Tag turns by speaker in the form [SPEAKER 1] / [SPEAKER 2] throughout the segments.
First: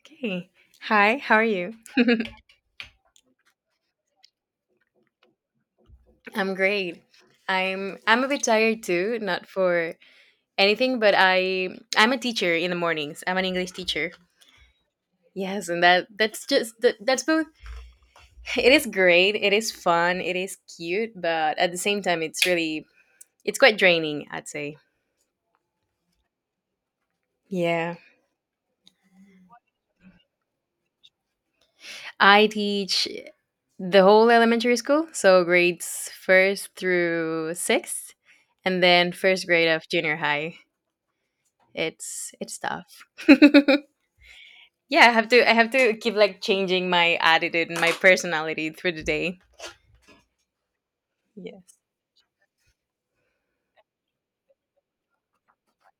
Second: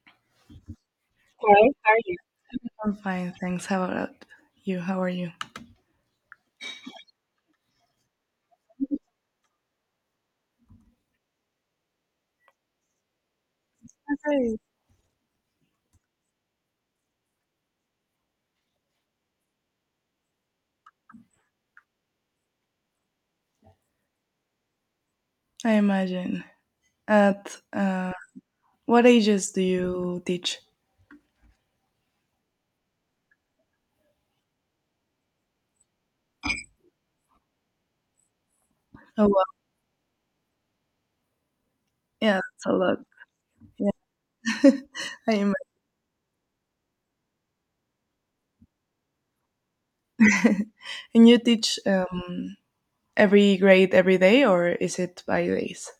[SPEAKER 1] Okay. Hi, how are
[SPEAKER 2] Hi,
[SPEAKER 1] you?
[SPEAKER 2] how are you? I'm fine, thanks. How about you? How are you?
[SPEAKER 1] I'm great. I'm a bit tired too, not for anything, but I'm a teacher in the mornings. I'm an English teacher.
[SPEAKER 2] I'm good.
[SPEAKER 1] Yes, and that's just that's both it is great, it is fun, it is cute, but at the same time it's quite draining, I'd say.
[SPEAKER 2] I imagine. At
[SPEAKER 1] Yeah.
[SPEAKER 2] what ages do you teach?
[SPEAKER 1] I teach the whole elementary school, so grades first through sixth, and then
[SPEAKER 2] Oh,
[SPEAKER 1] first
[SPEAKER 2] wow.
[SPEAKER 1] grade of junior high. It's
[SPEAKER 2] Yeah,
[SPEAKER 1] it's
[SPEAKER 2] that's a lot.
[SPEAKER 1] tough.
[SPEAKER 2] Yeah,
[SPEAKER 1] Yeah, I have to
[SPEAKER 2] I
[SPEAKER 1] I have to keep like changing my attitude and my personality through the day.
[SPEAKER 2] imagine. And you teach
[SPEAKER 1] Yes.
[SPEAKER 2] every grade every day, or is it by days?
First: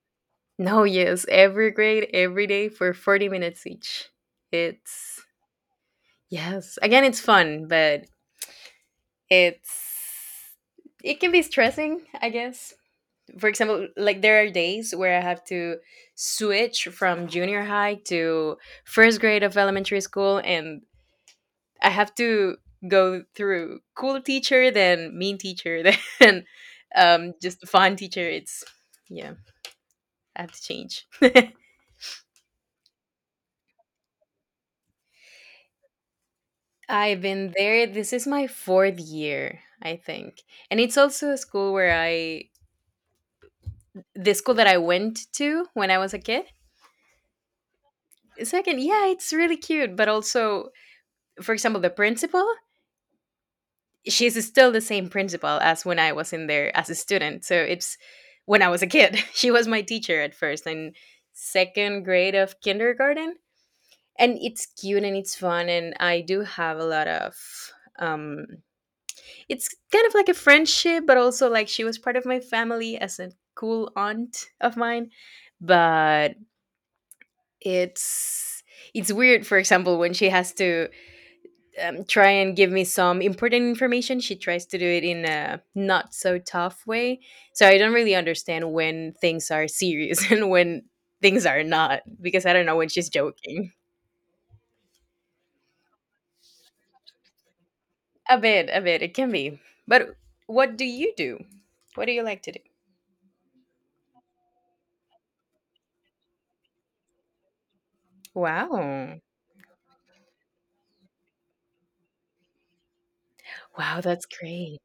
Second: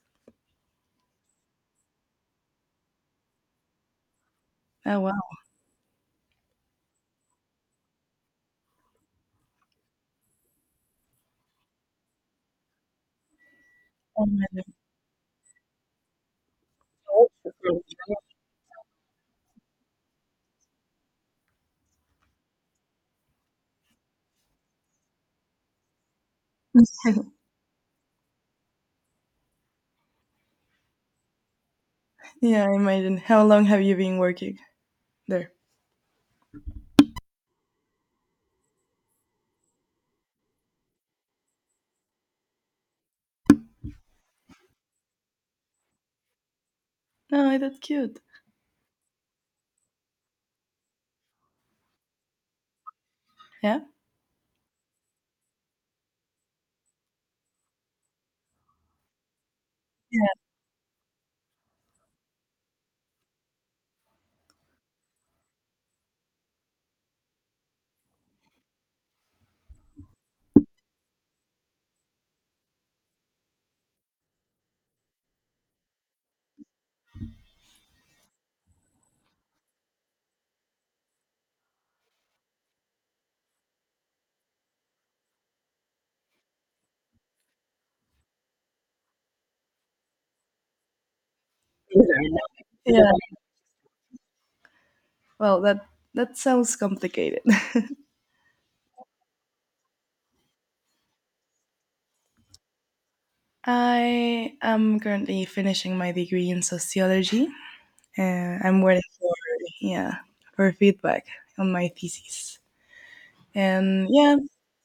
[SPEAKER 1] No, yes, every grade every day for 40 minutes each.
[SPEAKER 2] Oh,
[SPEAKER 1] It's
[SPEAKER 2] wow.
[SPEAKER 1] yes. Again, it's fun, but it's it can be stressing, I guess. For example, like
[SPEAKER 2] I
[SPEAKER 1] there are
[SPEAKER 2] imagine.
[SPEAKER 1] days where I have to switch from junior high to first grade of elementary school and I have to go through cool teacher, then mean teacher, then just fun teacher. It's yeah, I have to change.
[SPEAKER 2] Yeah, I imagine. How long have you been working there?
[SPEAKER 1] I've been there. This is my fourth year, I think, and it's also a school where I the school that I went to when I was a kid.
[SPEAKER 2] Oh, that's cute.
[SPEAKER 1] Second, yeah, it's really cute, but also, for example, the principal.
[SPEAKER 2] Yeah?
[SPEAKER 1] She's still the same principal as when I was in there as a student. So it's when I was a kid. She was my teacher
[SPEAKER 2] Yeah.
[SPEAKER 1] at first and second grade of kindergarten. And it's cute and it's fun. And I do have a lot of, um, it's kind of like a friendship, but also like she was part of my family as a cool aunt of mine. But it's, it's weird, for example, when she has to try and give me some important information. She tries to do it in a not so tough way. So I don't really understand when things are serious and when things are not because I don't know when she's
[SPEAKER 2] Yeah.
[SPEAKER 1] joking.
[SPEAKER 2] Well, that sounds complicated.
[SPEAKER 1] A bit, a bit. It can be. But what do you do? What do you like to do?
[SPEAKER 2] I am currently finishing my degree in sociology, and I'm waiting
[SPEAKER 1] Wow.
[SPEAKER 2] for, yeah, for feedback on my thesis.
[SPEAKER 1] Wow,
[SPEAKER 2] And
[SPEAKER 1] that's
[SPEAKER 2] yeah,
[SPEAKER 1] great.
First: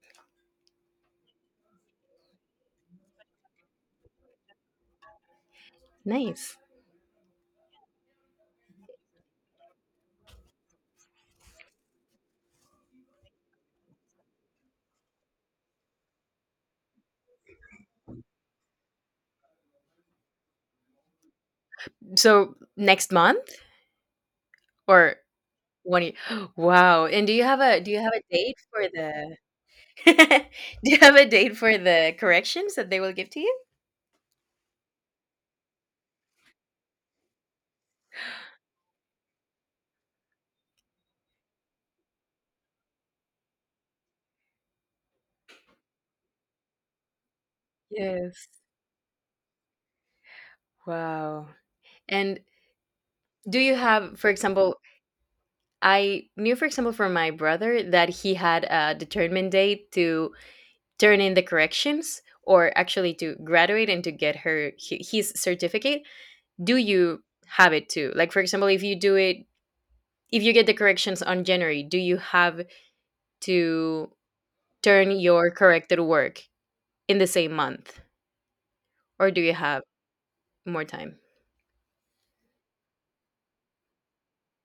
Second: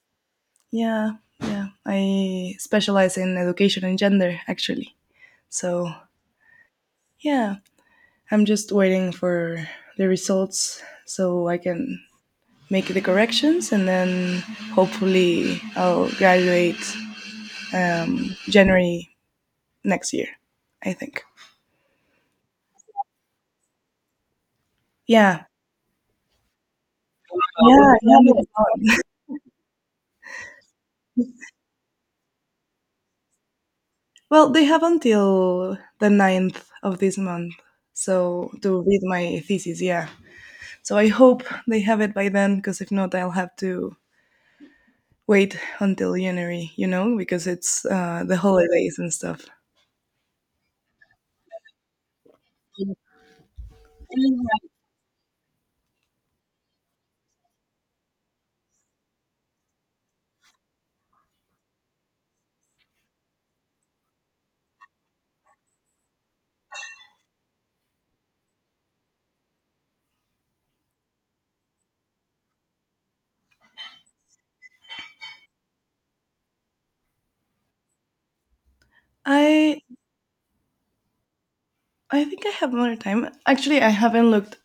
[SPEAKER 2] yeah, yeah. I specialize in education and gender actually. So
[SPEAKER 1] Nice.
[SPEAKER 2] yeah, I'm just waiting for the results so I can make the corrections, and then hopefully I'll graduate January next year. I think.
[SPEAKER 1] So next month or
[SPEAKER 2] Yeah.
[SPEAKER 1] one year? Wow. And do you have a do
[SPEAKER 2] Yeah,
[SPEAKER 1] you have a date for
[SPEAKER 2] yeah.
[SPEAKER 1] the do you have a date for the corrections that they will give to you?
[SPEAKER 2] Well, they have until the ninth of this month, so to read my thesis, yeah. So I hope they have it by then, because if not, I'll have to wait until January, you know, because it's the
[SPEAKER 1] Yes.
[SPEAKER 2] holidays and stuff.
[SPEAKER 1] Wow. And do you have, for example, I knew, for example, from my brother that he had a determined date to turn in the corrections or actually to graduate and to get his certificate. Do you have it too? Like, for example, if you do it, if you get the corrections on January, do you have to turn your corrected work in the same month, or do you
[SPEAKER 2] I
[SPEAKER 1] have more time?
[SPEAKER 2] I think I have more time. Actually, I haven't looked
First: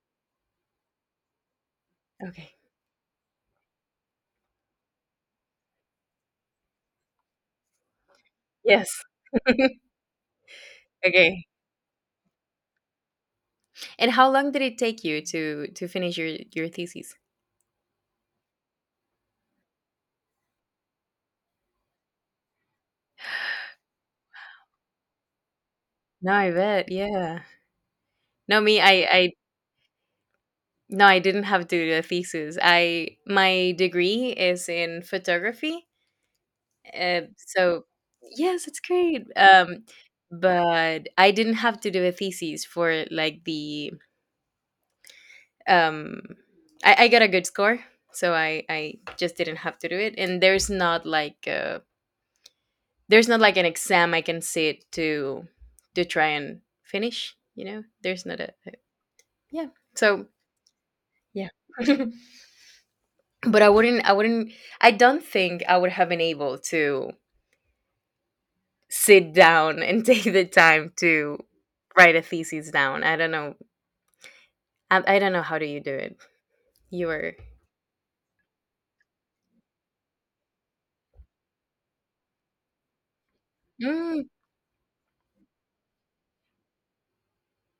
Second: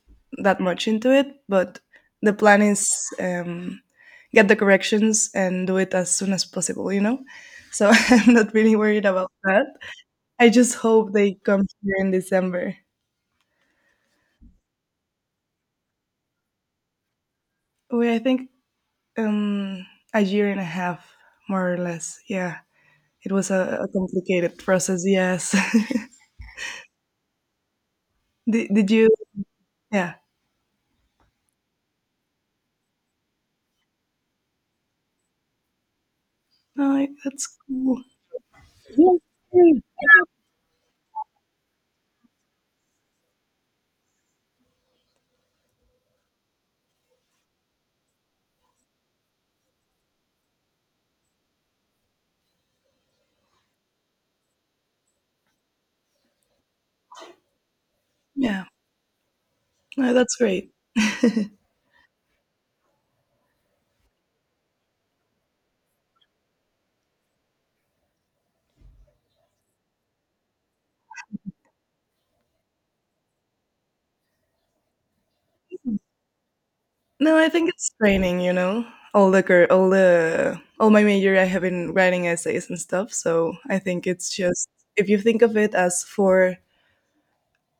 [SPEAKER 2] that much into it, but the
[SPEAKER 1] Okay.
[SPEAKER 2] plan is, um, get the corrections and do it as soon as possible, you know. So I'm not really
[SPEAKER 1] Yes.
[SPEAKER 2] worried about that. I just hope they
[SPEAKER 1] Okay.
[SPEAKER 2] come here in December.
[SPEAKER 1] And how long did it take you to finish your thesis?
[SPEAKER 2] Well, I think um, a year and a half, more or less. Yeah, it was a complicated process. Yes.
[SPEAKER 1] No, I bet. Yeah. No,
[SPEAKER 2] did,
[SPEAKER 1] me,
[SPEAKER 2] did you? Yeah.
[SPEAKER 1] no, I didn't have to do a thesis. I, my degree is in photography.
[SPEAKER 2] No,
[SPEAKER 1] Uh,
[SPEAKER 2] that's
[SPEAKER 1] so
[SPEAKER 2] cool.
[SPEAKER 1] yes, it's great. But I didn't have to do a thesis for like um, I got a good score. So I just didn't have to do it. And there's not like a there's not like an exam I can sit to try and finish. You know, there's not
[SPEAKER 2] Yeah.
[SPEAKER 1] yeah.
[SPEAKER 2] No,
[SPEAKER 1] So
[SPEAKER 2] that's great.
[SPEAKER 1] yeah, but I wouldn't. I wouldn't. I don't think I would have been able to sit down and take the time to write a thesis down. I don't know. I don't know how do you do it. You were.
[SPEAKER 2] No, I think it's training. You know, all the cur- all the all my major, I have been writing essays and stuff. So I think
[SPEAKER 1] Mm,
[SPEAKER 2] it's just, if you think of it as four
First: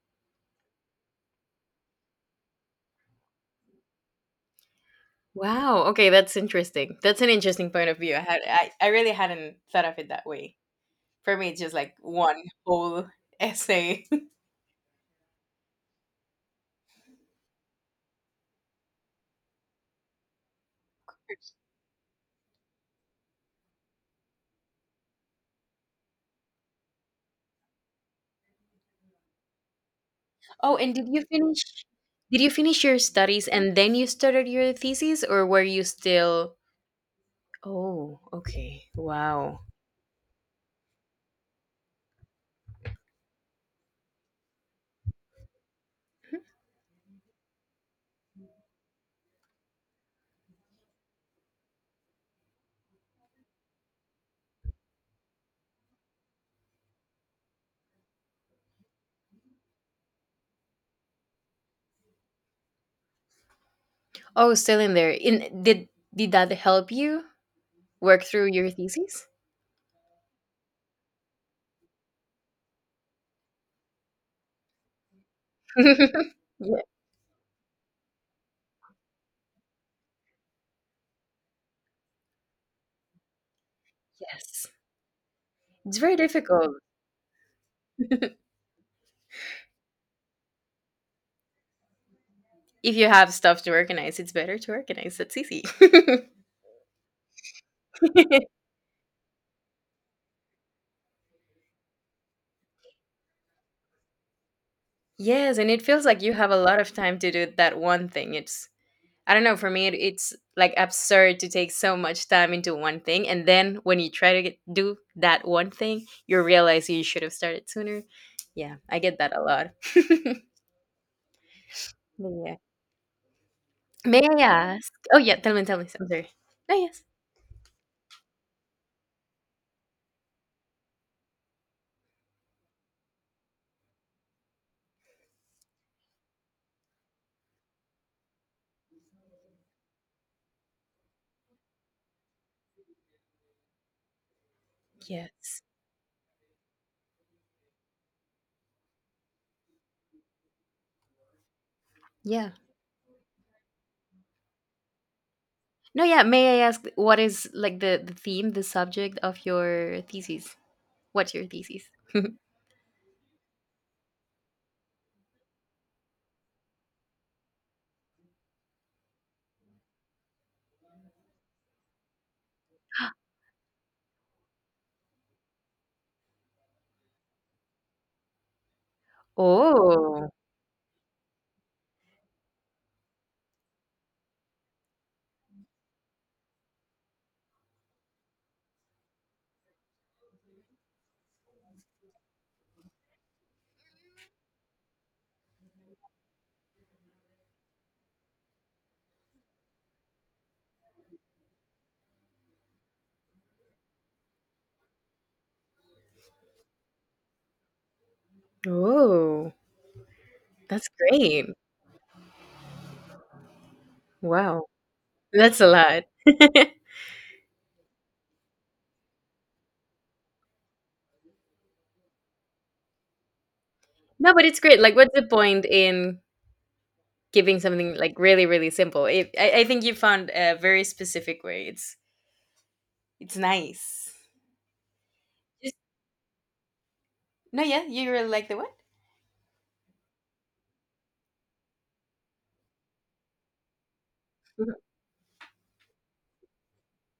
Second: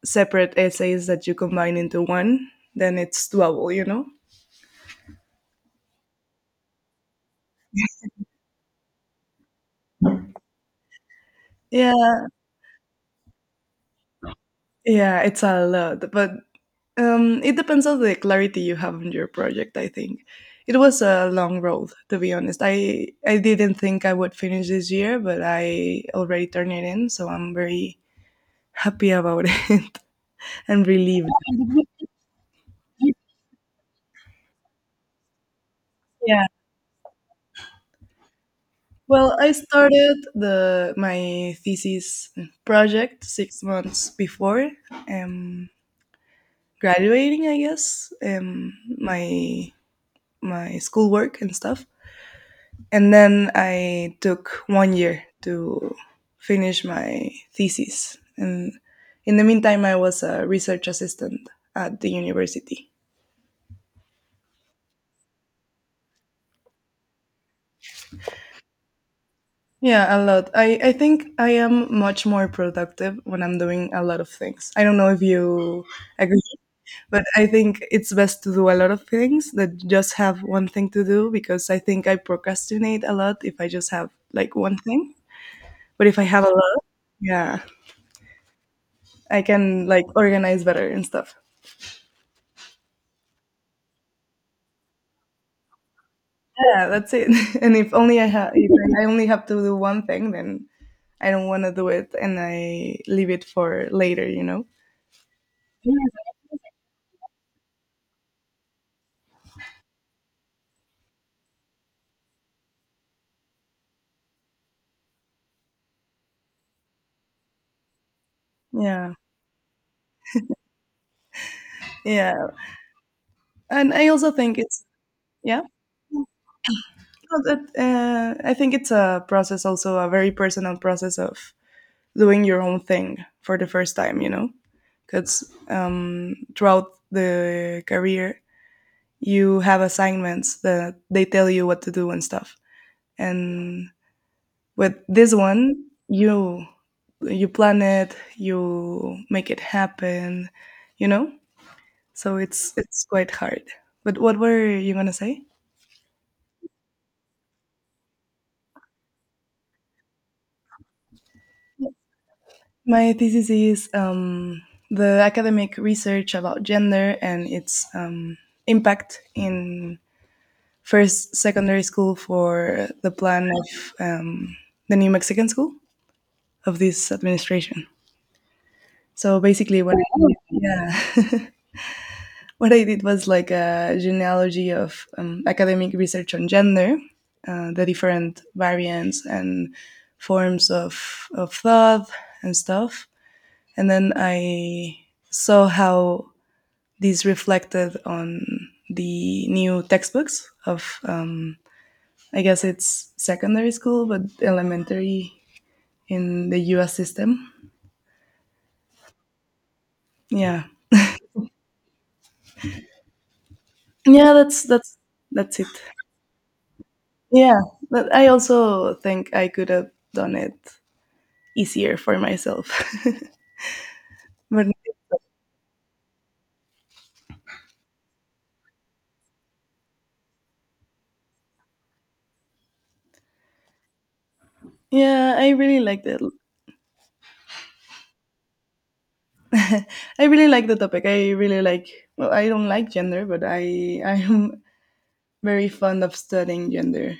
[SPEAKER 2] separate essays that you combine into one, then it's doable. You know.
[SPEAKER 1] wow. Okay, that's interesting. That's an interesting point of view. I had. I really hadn't thought of it that way. For me, it's just like
[SPEAKER 2] Yeah,
[SPEAKER 1] one whole essay.
[SPEAKER 2] yeah, it's a lot, but, it depends on the clarity you have on your project. I think it was a long road, to be honest. I didn't think I would finish this year, but I already turned it in, so I'm very happy about it,
[SPEAKER 1] Oh,
[SPEAKER 2] and
[SPEAKER 1] and
[SPEAKER 2] relieved.
[SPEAKER 1] did you finish your studies and then you started your thesis or were you
[SPEAKER 2] Yeah.
[SPEAKER 1] still Oh, okay.
[SPEAKER 2] Well, I
[SPEAKER 1] Wow.
[SPEAKER 2] started the my thesis project 6 months before um, graduating. I guess, my schoolwork and stuff. And then I took one year to finish my thesis. And in the meantime, I was a research assistant at the university.
[SPEAKER 1] Oh, still in there. In did that help you work through your thesis?
[SPEAKER 2] Yeah, a lot. I think I am much more productive when I'm doing a lot of things. I don't know if you agree,
[SPEAKER 1] Ye-
[SPEAKER 2] but I think it's best to do a lot of things that just have one thing to do, because I think I procrastinate a lot if I just have like
[SPEAKER 1] Yes.
[SPEAKER 2] one thing.
[SPEAKER 1] It's
[SPEAKER 2] But
[SPEAKER 1] very
[SPEAKER 2] if I have a
[SPEAKER 1] difficult.
[SPEAKER 2] lot, yeah,
[SPEAKER 1] If
[SPEAKER 2] I can like organize better and stuff.
[SPEAKER 1] you have stuff to organize, it's better to organize. That's easy.
[SPEAKER 2] Yeah, that's it. And if I only have to do one thing, then I don't want to do it, and I leave it for later. You know.
[SPEAKER 1] Yes, and it feels like you have a lot of time to do that one thing. It's I don't know. For me, it's like absurd to take so much time into one thing, and then when you try to get, do that one thing, you realize you should have started sooner. Yeah, I
[SPEAKER 2] Yeah,
[SPEAKER 1] get that a lot. But
[SPEAKER 2] yeah.
[SPEAKER 1] yeah.
[SPEAKER 2] And I
[SPEAKER 1] May
[SPEAKER 2] also
[SPEAKER 1] I
[SPEAKER 2] think it's,
[SPEAKER 1] ask? Oh yeah, tell
[SPEAKER 2] yeah.
[SPEAKER 1] me, tell me. I'm sorry. No, yes,
[SPEAKER 2] No, I think it's a process, also a very personal process of doing your own thing for the first time. You know, because, throughout the career, you have assignments that they tell you what to do and stuff, and with this
[SPEAKER 1] yes,
[SPEAKER 2] one, you you plan it, you make it happen, you know, so
[SPEAKER 1] yeah.
[SPEAKER 2] it's quite hard, but what were you going to say?
[SPEAKER 1] No, yeah. May I ask what is like the theme, the subject of your thesis? What's your thesis?
[SPEAKER 2] My thesis is, the academic research about gender and its, impact in first secondary school for the plan of, the new Mexican school of this administration. So basically
[SPEAKER 1] Oh,
[SPEAKER 2] yeah, what I did was like a genealogy of, academic research on gender, the different variants and forms of thought and stuff. And then I saw how these reflected on the new textbooks of, I guess it's secondary school, but elementary, in the US system.
[SPEAKER 1] oh,
[SPEAKER 2] Yeah.
[SPEAKER 1] that's great.
[SPEAKER 2] Yeah,
[SPEAKER 1] Wow,
[SPEAKER 2] that's
[SPEAKER 1] that's
[SPEAKER 2] it.
[SPEAKER 1] a lot.
[SPEAKER 2] Yeah. But I also think I could have done it easier for myself.
[SPEAKER 1] No, but it's
[SPEAKER 2] But
[SPEAKER 1] great. Like, what's the point in giving something like really, really simple? It, I think you found a very specific way. It's nice.
[SPEAKER 2] yeah,
[SPEAKER 1] Just- no, yeah, you really like the what?
[SPEAKER 2] I really like the topic. I really like, well, I don't like gender, but I am
[SPEAKER 1] Mhm.
[SPEAKER 2] very fond of studying gender.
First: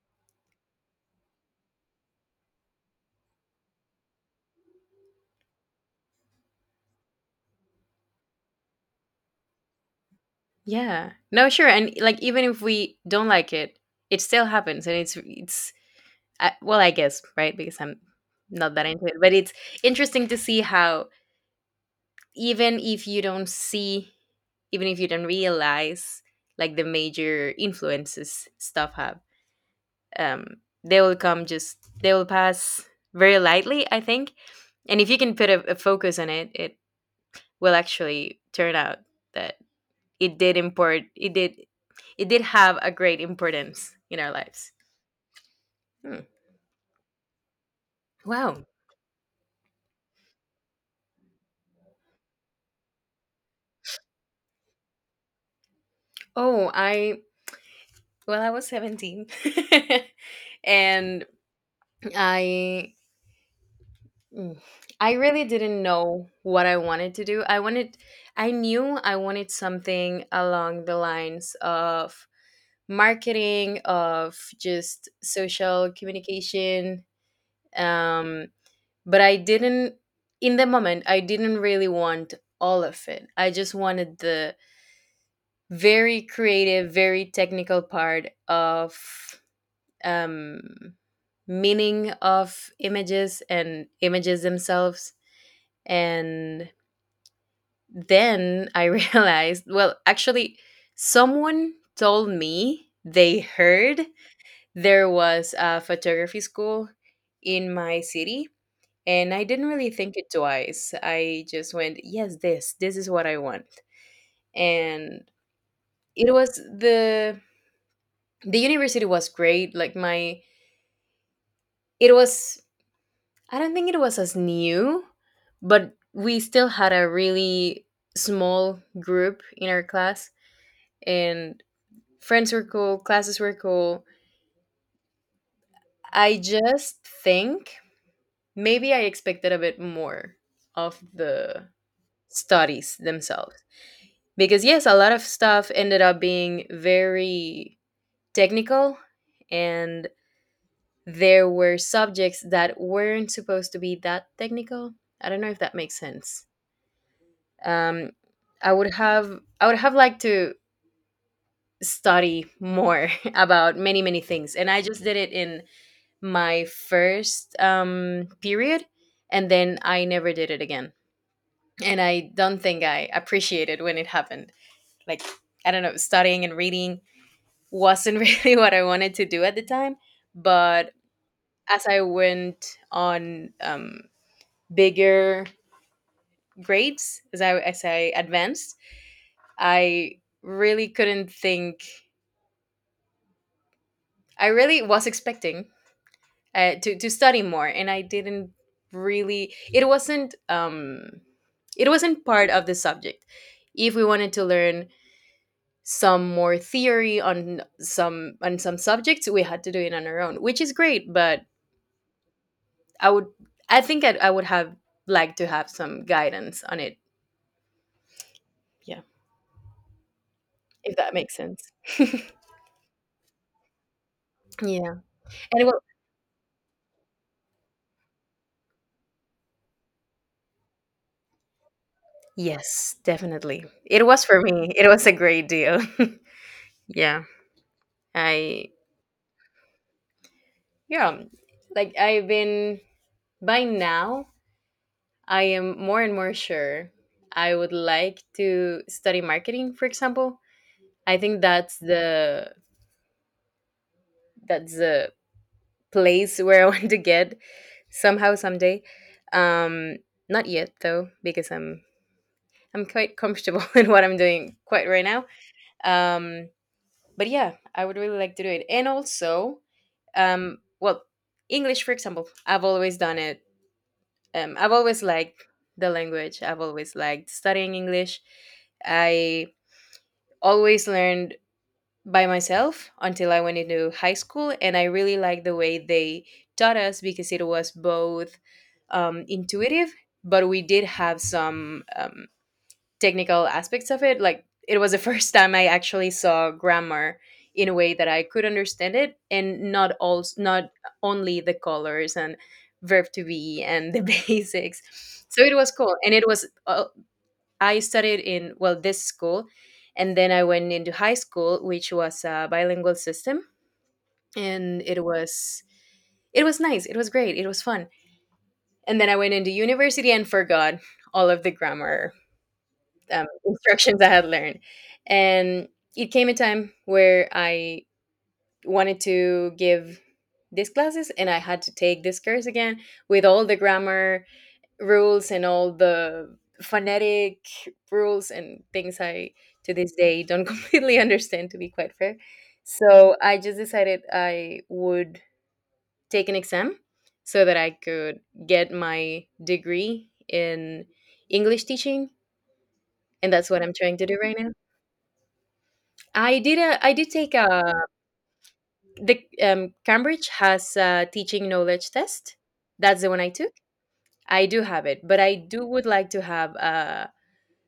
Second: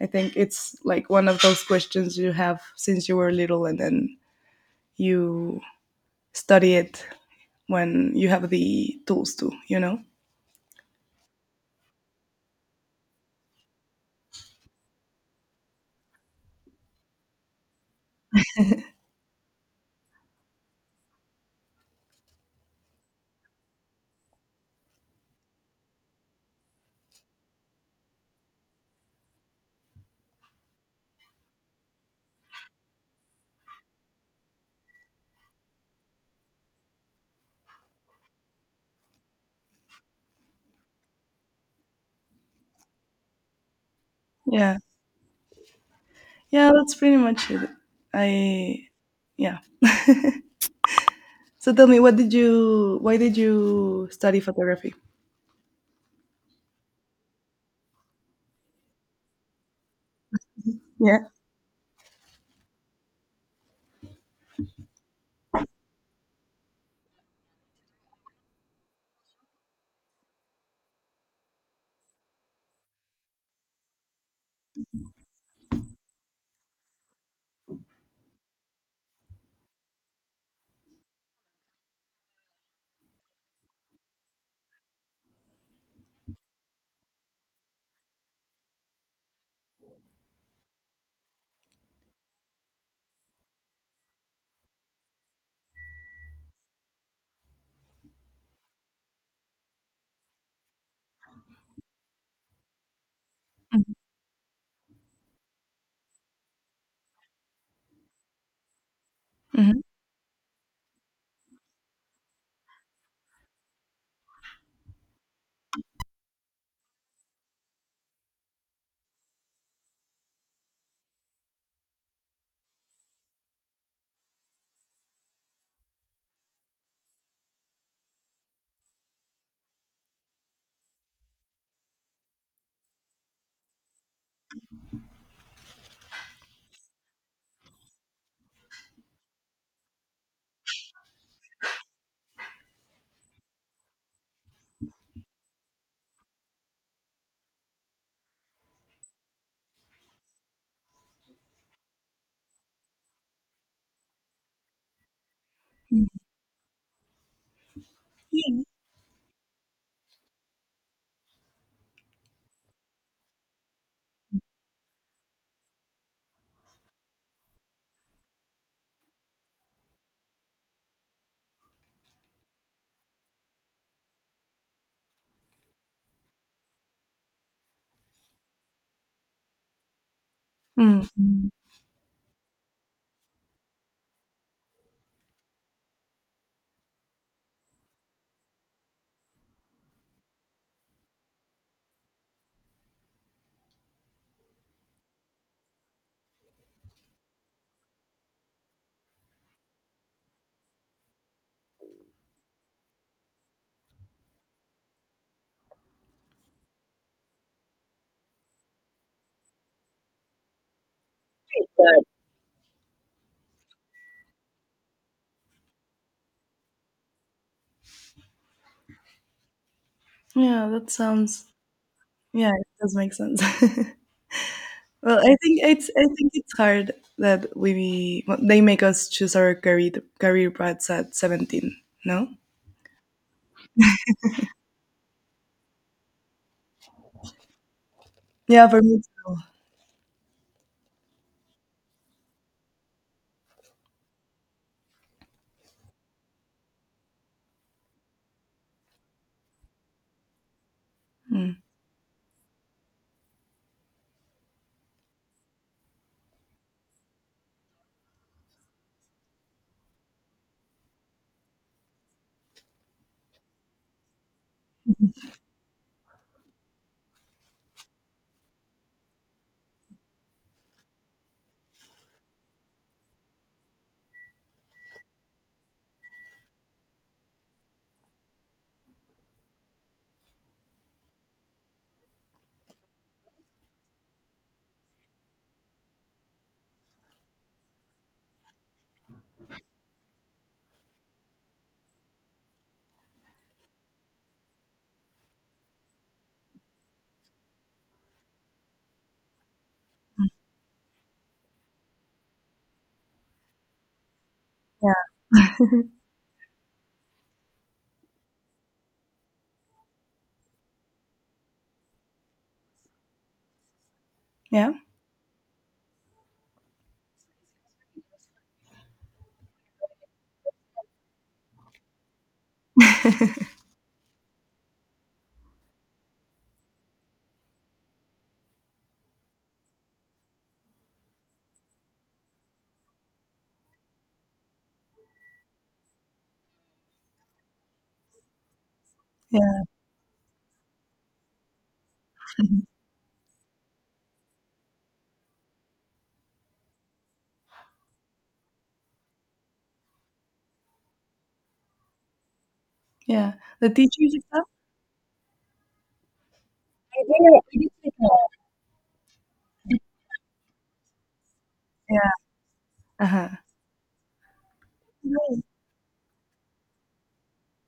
[SPEAKER 2] I think it's like one of those questions you have since you were little, and then you study it when you have the tools to, you know?
[SPEAKER 1] Yeah. No, sure. And like, even if we don't like it still happens, and it's well, I guess right because I'm not that into it, but it's interesting to see how even if you don't see, even if you don't realize like the major influences stuff have. um, they will come just they will pass very lightly, I think, and if you can put a focus on it, it will actually turn out that it did import it did have a great importance in our lives.
[SPEAKER 2] Yeah.
[SPEAKER 1] Hmm.
[SPEAKER 2] Yeah, that's pretty much it.
[SPEAKER 1] Wow.
[SPEAKER 2] I Yeah. So tell me, what did you why did you study photography?
[SPEAKER 1] Oh, I well, I was 17
[SPEAKER 2] Yeah.
[SPEAKER 1] and i mm, I really didn't know what I wanted to do. I wanted I knew I wanted something along the lines of marketing, of just social communication. Um, but I didn't, in the moment, I didn't really want all of it. I just wanted the very creative, very technical part of um, meaning of images and images themselves. And then I realized, well, actually, someone told me they
[SPEAKER 2] Mhm.
[SPEAKER 1] heard there was a photography school in my city, and I didn't really think it twice. I just went yes, this is what I want, and it was the university was great like my it was I don't think it was as new, but we still had a really small group in our class, and friends were cool, classes were cool. I just think maybe I expected a bit more of the studies themselves because yes, a lot of stuff ended up being very technical, and there were subjects that weren't supposed to be that technical. I don't know if that makes
[SPEAKER 2] Mhm.
[SPEAKER 1] sense. um I would have liked to study more about many things, and I just did it in my first period, and then I never did it again, and I don't think I appreciated when it happened. Like, I don't know, studying and reading wasn't really what I wanted to do at the time. But
[SPEAKER 2] Mm. Mm.
[SPEAKER 1] as I went on bigger grades, as I advanced, I really couldn't think. I really was expecting to study more, and I didn't really. It wasn't. It wasn't part of the subject. If we wanted to learn some more theory on some subjects, we had to do it on our own, which is great, but I would I would have liked to have some guidance on it. Yeah,
[SPEAKER 2] Yeah, that
[SPEAKER 1] if that makes
[SPEAKER 2] sounds
[SPEAKER 1] sense.
[SPEAKER 2] Yeah, it does make sense.
[SPEAKER 1] Yeah,
[SPEAKER 2] Well, I think
[SPEAKER 1] and it was,
[SPEAKER 2] it's, hard that we well, they make us choose our career paths at 17, no?
[SPEAKER 1] yes definitely it was for me it was a great deal. Yeah, I
[SPEAKER 2] Yeah, for me too.
[SPEAKER 1] yeah, like I've been by now I am more and more sure I would like to study marketing, for example. I think
[SPEAKER 2] Mm.
[SPEAKER 1] that's the that's a place where I want to get somehow someday. Um, not yet though, because I'm quite comfortable in what I'm doing quite right now. Um, but yeah, I would really like to do it. And also, well, English, for example, I've always done it. I've always liked the language. I've always liked studying English. I always learned by myself until I went into high school, and I really liked the way they taught us because it was both intuitive, but we did have some technical aspects of it. Like it was the first time I actually saw grammar in a way that I could understand it, and not all, not only the colors and verb to be and the basics.
[SPEAKER 2] Yeah.
[SPEAKER 1] So it was cool, and it was I studied in, well, this school, and then I went into high school, which was a bilingual system,
[SPEAKER 2] Yeah.
[SPEAKER 1] and it was nice. It was great. It was fun. And then I went into university and forgot all of the grammar instructions I had learned. And it came a time where I wanted to give these classes and I had to take this course again with all the grammar rules and all the phonetic rules and things I
[SPEAKER 2] Yeah.
[SPEAKER 1] to this day don't completely understand, to be quite fair.
[SPEAKER 2] Mhm.
[SPEAKER 1] So I just decided I would take an exam so that I could get my degree in English teaching, and
[SPEAKER 2] Yeah.
[SPEAKER 1] that's what
[SPEAKER 2] The
[SPEAKER 1] I'm trying to
[SPEAKER 2] teachers'
[SPEAKER 1] do right
[SPEAKER 2] exam?
[SPEAKER 1] now. I did a I did take a the Cambridge has a teaching knowledge
[SPEAKER 2] Yeah.
[SPEAKER 1] test. That's the one
[SPEAKER 2] Uh-huh.
[SPEAKER 1] I took. I do have it, but I
[SPEAKER 2] Right.
[SPEAKER 1] do would like to have a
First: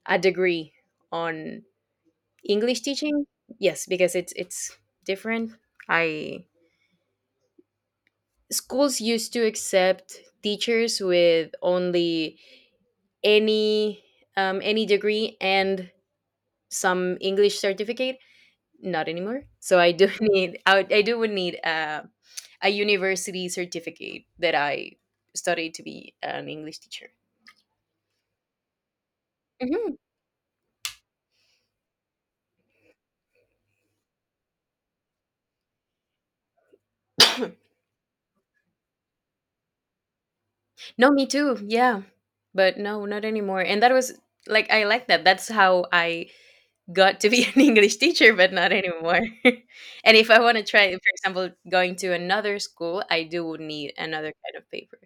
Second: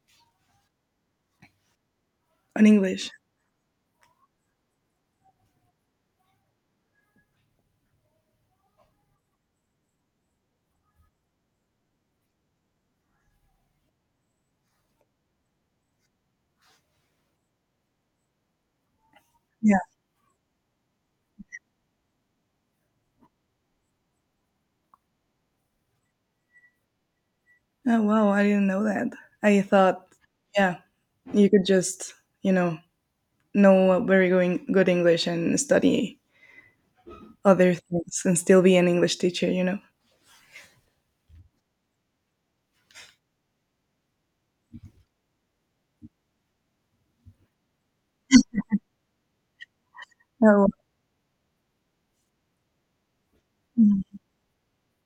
[SPEAKER 1] a degree on
[SPEAKER 2] On
[SPEAKER 1] English
[SPEAKER 2] English.
[SPEAKER 1] teaching, yes, because it's different. I schools used to accept teachers with only any any degree and some English certificate. Not anymore.
[SPEAKER 2] Yeah.
[SPEAKER 1] So I do need I do would need a university certificate that I studied to be an English teacher.
[SPEAKER 2] Oh wow, I didn't know that. I
[SPEAKER 1] Mhm.
[SPEAKER 2] thought, yeah, you could just, you know a very going good English and study other things and still be an English teacher, you know?
[SPEAKER 1] No, me too. Yeah, but no, not anymore. And that was like I like that. That's how I got to be an English teacher, but not anymore. And if I want to
[SPEAKER 2] Oh,
[SPEAKER 1] try, for example, going to another school, I do need
[SPEAKER 2] mhm.
[SPEAKER 1] another kind of paper.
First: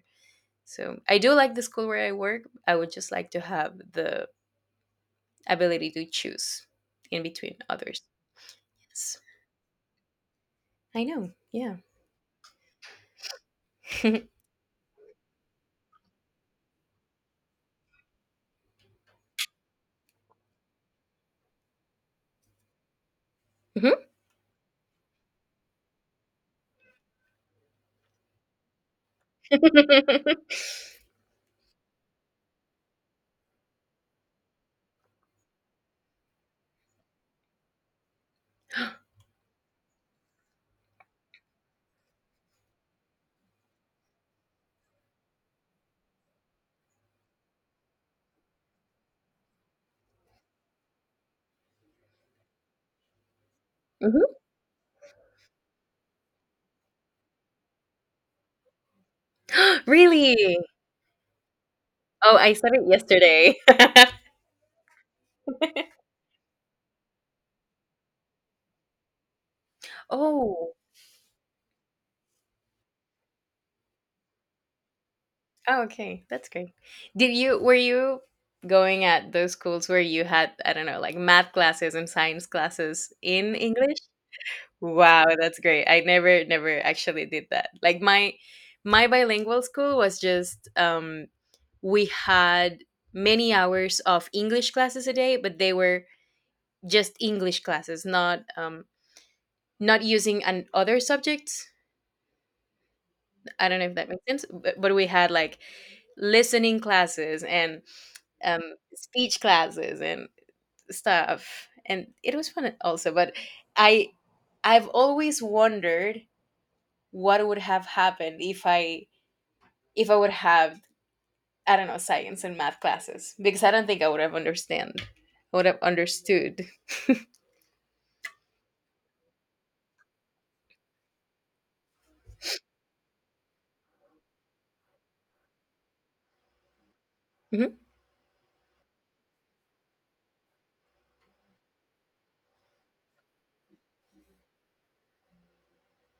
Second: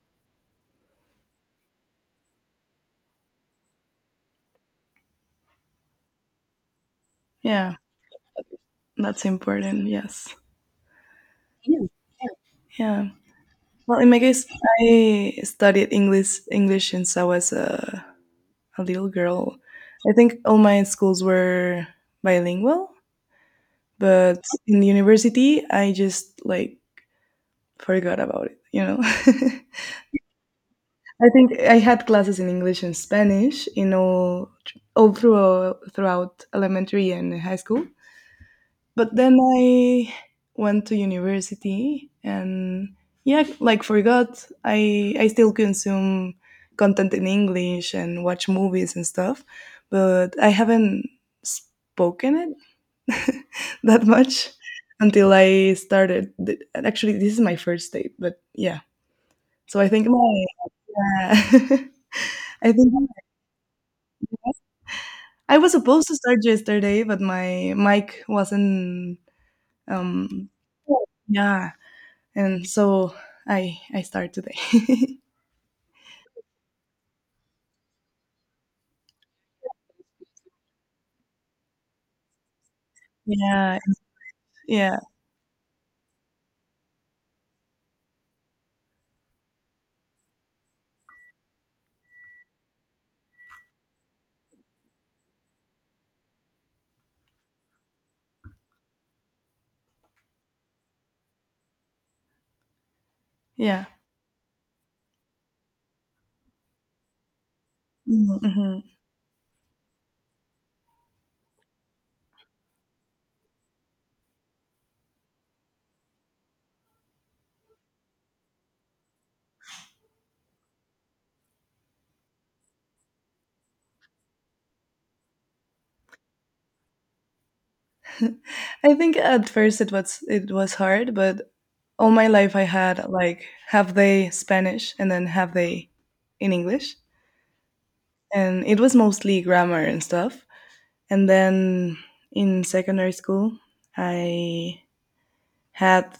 [SPEAKER 1] So I do like the school where I work. I would just like to have the ability to choose in between
[SPEAKER 2] Yeah,
[SPEAKER 1] others. Yes.
[SPEAKER 2] that's important. Yes.
[SPEAKER 1] I know. Yeah.
[SPEAKER 2] Yeah. Well, in my case, I studied English since I was a little girl. I think all my schools were bilingual,
[SPEAKER 1] Mhm.
[SPEAKER 2] but in university, I just, like, forgot about it, you know? I think I had classes in English and Spanish in throughout elementary and high school, but then I went to university and, yeah, like, forgot. I still consume content in English and watch movies and stuff, but I haven't spoken it that
[SPEAKER 1] Mhm.
[SPEAKER 2] much until I started. Actually, this is my first date, but yeah. So I think my
[SPEAKER 1] Really?
[SPEAKER 2] yeah,
[SPEAKER 1] Oh, I saw
[SPEAKER 2] I
[SPEAKER 1] it
[SPEAKER 2] think
[SPEAKER 1] yesterday.
[SPEAKER 2] I was supposed to start yesterday, but my mic wasn't, um
[SPEAKER 1] Oh.
[SPEAKER 2] yeah. And so I start today.
[SPEAKER 1] Oh, okay. That's great. Did you were you going at those schools where you had, I don't know, like math classes and science classes in
[SPEAKER 2] Yeah,
[SPEAKER 1] English?
[SPEAKER 2] yeah,
[SPEAKER 1] Wow, that's great. I never actually did that. Like my bilingual school was just, we had many hours of English classes a day, but they were just English classes, not not using an other subjects. I don't
[SPEAKER 2] yeah.
[SPEAKER 1] know if that makes sense, but we had like listening classes and
[SPEAKER 2] Mhm,
[SPEAKER 1] um,
[SPEAKER 2] mhm.
[SPEAKER 1] speech classes and stuff, and it was fun also. But I, I've always wondered what would have happened if I would have, I don't know, science and math classes, because I don't think I would have understood.
[SPEAKER 2] I think at first it was hard, but all my life I had like half day Spanish and then half day in English,
[SPEAKER 1] Mhm.
[SPEAKER 2] and it was mostly grammar and stuff. And then in secondary school, I had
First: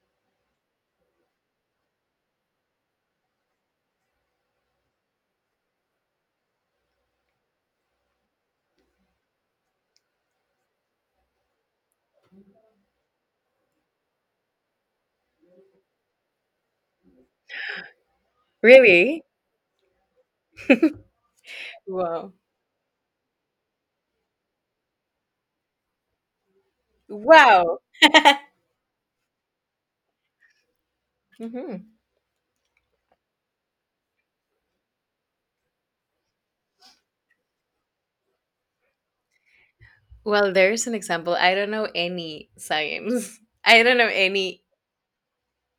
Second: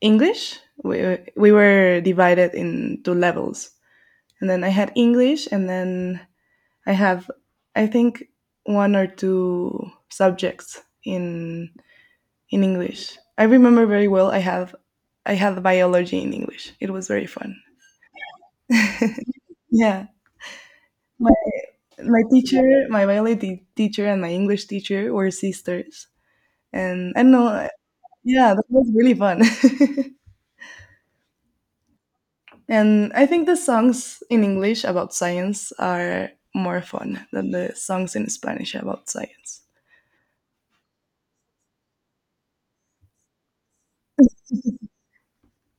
[SPEAKER 2] English. We were divided into levels, and then I had English, and then I have, I think, one or two subjects in English. I remember very well. I had biology in English. It was very fun.
[SPEAKER 1] Really?
[SPEAKER 2] Yeah, my
[SPEAKER 1] Wow!
[SPEAKER 2] my biology teacher and my English teacher were sisters, and I don't know.
[SPEAKER 1] Wow!
[SPEAKER 2] Yeah, that was really fun.
[SPEAKER 1] Hmm.
[SPEAKER 2] And I think the songs in English about science are more fun than the songs in Spanish about science.
[SPEAKER 1] Well, there's an example. I don't know any science. I don't know any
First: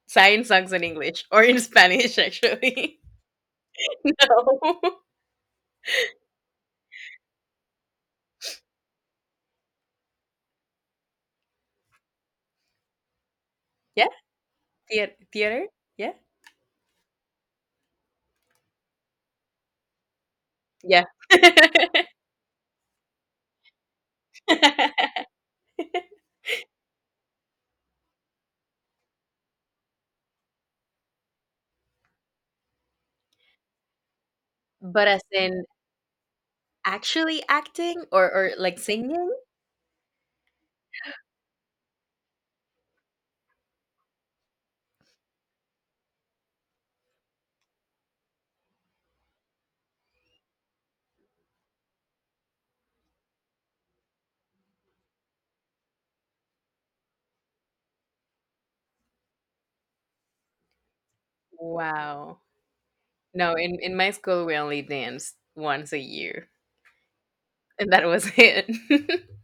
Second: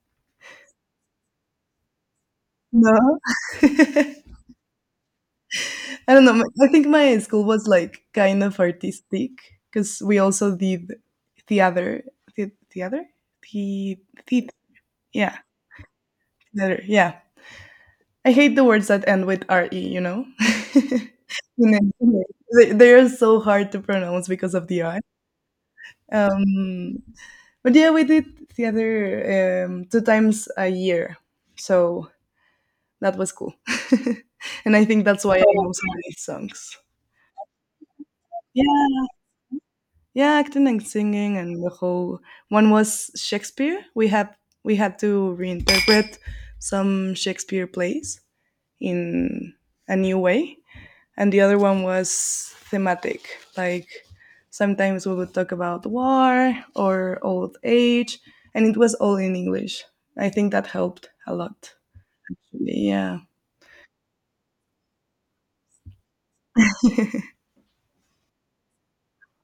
[SPEAKER 1] science songs in English or in Spanish, actually.
[SPEAKER 2] No.
[SPEAKER 1] No.
[SPEAKER 2] I don't know. I think my school was like kind of artistic, because we also did theater, the theater, the,
[SPEAKER 1] Yeah.
[SPEAKER 2] the
[SPEAKER 1] Thea-
[SPEAKER 2] yeah,
[SPEAKER 1] theater? Yeah?
[SPEAKER 2] theater, yeah. I hate the words that end with re. You know,
[SPEAKER 1] Yeah.
[SPEAKER 2] in English, they are so hard to pronounce because of the I. Um, but yeah, we did theater, two times a year, so that was cool. And I think
[SPEAKER 1] But as
[SPEAKER 2] that's why I
[SPEAKER 1] in
[SPEAKER 2] know so many songs.
[SPEAKER 1] actually acting or like
[SPEAKER 2] Yeah,
[SPEAKER 1] singing?
[SPEAKER 2] yeah, acting and singing, and the whole one was Shakespeare. We had to reinterpret some Shakespeare plays in a new way. And the other one was thematic. Like, sometimes we would talk about war or old age, and it was all in English. I think that helped a lot.
[SPEAKER 1] Wow.
[SPEAKER 2] Yeah.
[SPEAKER 1] No, in my school, we only danced once a year, and that was it.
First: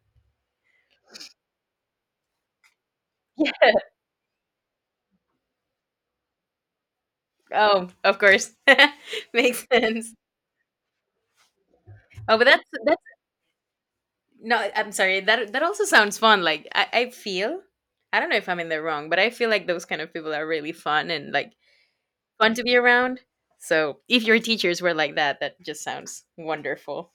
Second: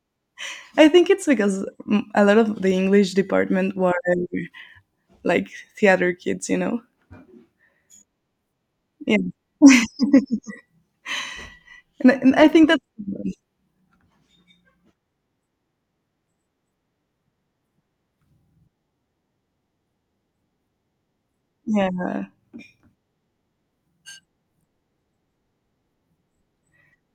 [SPEAKER 2] I think it's because, a lot of the English
[SPEAKER 1] Yeah.
[SPEAKER 2] department were like theater kids, you know.
[SPEAKER 1] Oh, of course,
[SPEAKER 2] Yeah.
[SPEAKER 1] makes sense.
[SPEAKER 2] And
[SPEAKER 1] Oh, but
[SPEAKER 2] I
[SPEAKER 1] that's
[SPEAKER 2] think that.
[SPEAKER 1] that's no. I'm sorry. That also sounds fun. Like I feel, I don't know if I'm in the wrong, but I feel like those kind of people are really fun and like
[SPEAKER 2] Yeah,
[SPEAKER 1] fun to be around. So if your teachers were like that, that just sounds wonderful.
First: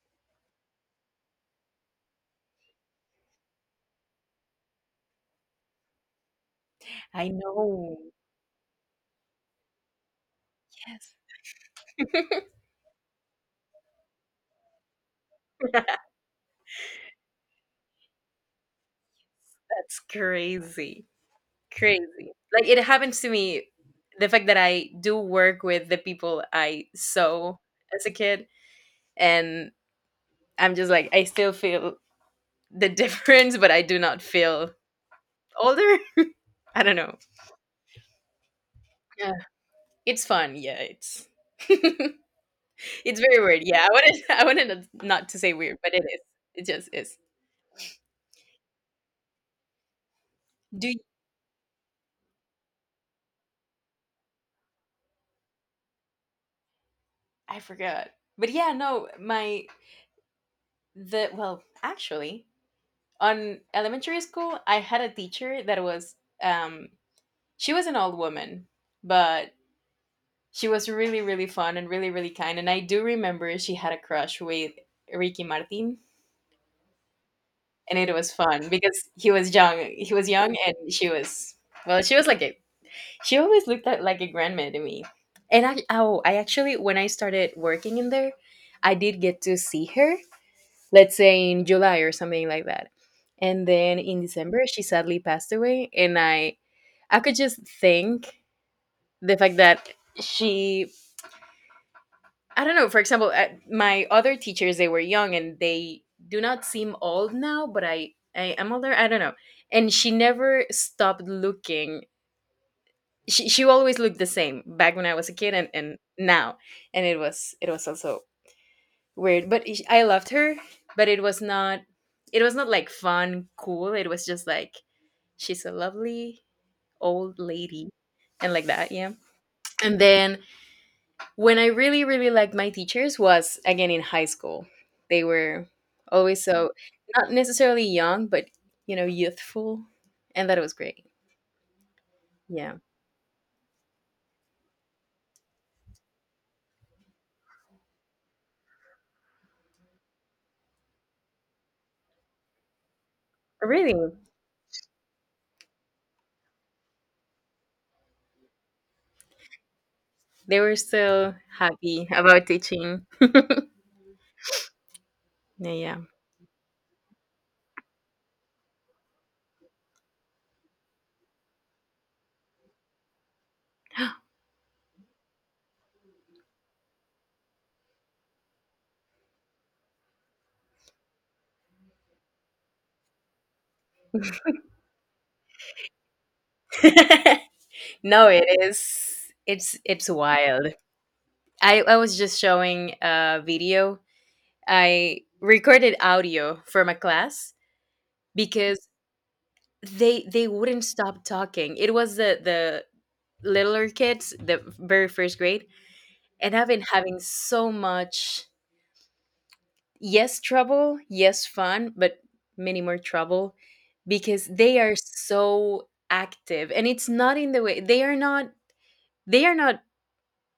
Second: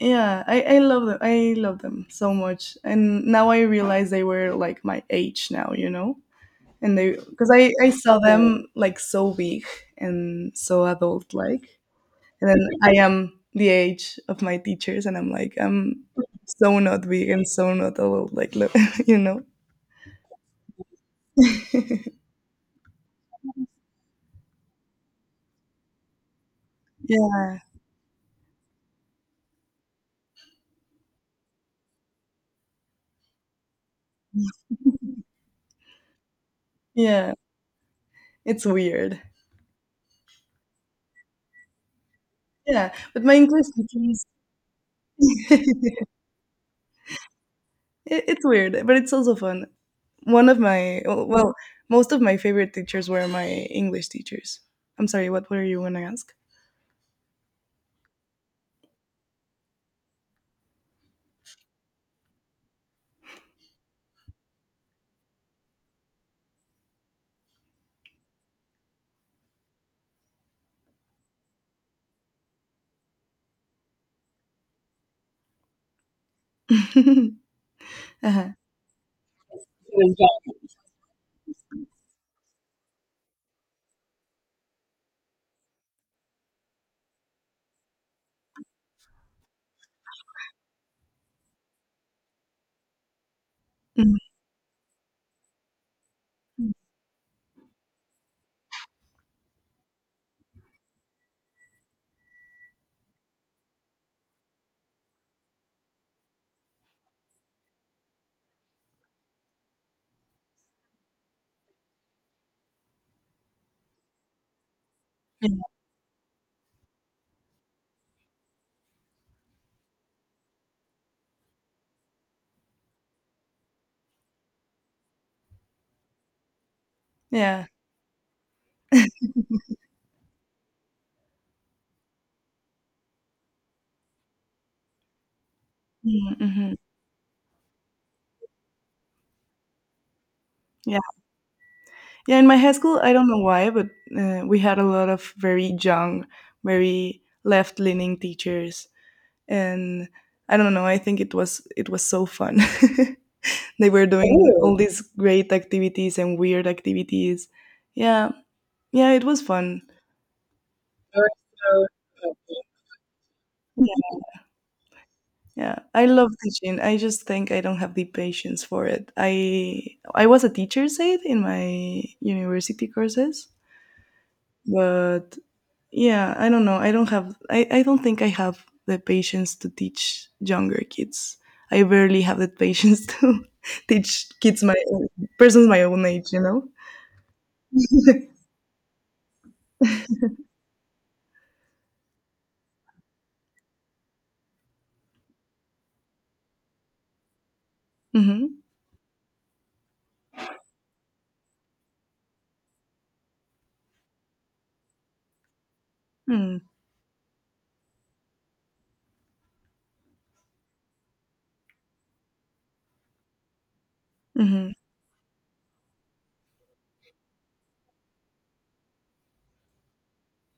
[SPEAKER 2] yeah, I love them. I love them so much. And now I realize they were like my age now, you know? And
[SPEAKER 1] I
[SPEAKER 2] because I
[SPEAKER 1] know.
[SPEAKER 2] saw them like so big and so
[SPEAKER 1] Yes.
[SPEAKER 2] adult like. And then I am the age of my teachers, and I'm like, I'm so not big and so not adult like, look, you know?
[SPEAKER 1] That's crazy. Crazy. Like it happens to me the fact that I do work with the people I
[SPEAKER 2] Yeah,
[SPEAKER 1] saw as a kid, and I'm just like, I still feel the difference, but I do not feel older. I don't know.
[SPEAKER 2] yeah, it's weird.
[SPEAKER 1] Yeah. It's fun. Yeah, it's
[SPEAKER 2] Yeah,
[SPEAKER 1] it's
[SPEAKER 2] but my
[SPEAKER 1] very weird.
[SPEAKER 2] English
[SPEAKER 1] Yeah, I wanted
[SPEAKER 2] teachers.
[SPEAKER 1] I wanted not to say weird, but it is. It just is.
[SPEAKER 2] It's weird, but it's also fun. One of
[SPEAKER 1] Do
[SPEAKER 2] my Well, most of my favorite teachers were my English teachers. I'm sorry, what were you gonna ask?
[SPEAKER 1] I forgot. But yeah, no, my the well, actually, on elementary school, I had a teacher that was um she was an old woman, but she was really really fun and really really kind, and I do remember she had a crush with Ricky Martin, and it was
[SPEAKER 2] Uh-huh.
[SPEAKER 1] fun because he was young, he was young, and she was well, she always looked at like a grandma to me. And I actually, when I started working in there, I did get to see her, let's say in July or something like that. And then
[SPEAKER 2] Mhm.
[SPEAKER 1] in December, she sadly passed away. And I could just think the fact that she, I don't know, for example, my other teachers, they were young and they do not seem old now, but I am older. I don't know. And she never stopped looking. She always looked the same back when I was a kid,
[SPEAKER 2] Yeah.
[SPEAKER 1] and now. And it was also weird, but I loved her, but it was not like fun cool, it was just like, she's a lovely old
[SPEAKER 2] Yeah.
[SPEAKER 1] lady, and like that. Yeah. And then when I really really liked my teachers was again in high school. They were
[SPEAKER 2] Mhm,
[SPEAKER 1] always so
[SPEAKER 2] mhm.
[SPEAKER 1] not necessarily young but, youthful, and that was
[SPEAKER 2] Yeah.
[SPEAKER 1] great.
[SPEAKER 2] Yeah, in my high
[SPEAKER 1] Yeah.
[SPEAKER 2] school, I don't know why, but, we had a lot of very young, very left-leaning teachers, and I don't know. I think it was so fun. They
[SPEAKER 1] Really?
[SPEAKER 2] were doing all, ooh, these great activities and weird activities. Yeah, yeah, it was fun.
[SPEAKER 1] They were so happy about teaching.
[SPEAKER 2] Yeah. Yeah,
[SPEAKER 1] Yeah,
[SPEAKER 2] I love teaching. I just think I don't have the patience for it. I was a teacher's aide in my university courses, but yeah, I don't know. I don't think I have the patience to teach younger kids. I barely have the patience to teach kids my persons my own age, you know?
[SPEAKER 1] yeah. No, it is, it's wild. I was just showing a video. I recorded audio from a class
[SPEAKER 2] Mm-hmm.
[SPEAKER 1] because they wouldn't stop talking. It was the littler kids, the very first grade, and
[SPEAKER 2] Mm-hmm.
[SPEAKER 1] I've been having so much, yes, trouble, yes, fun, but many more trouble because
[SPEAKER 2] Mm-hmm.
[SPEAKER 1] they are so active, and it's not in the way, they are not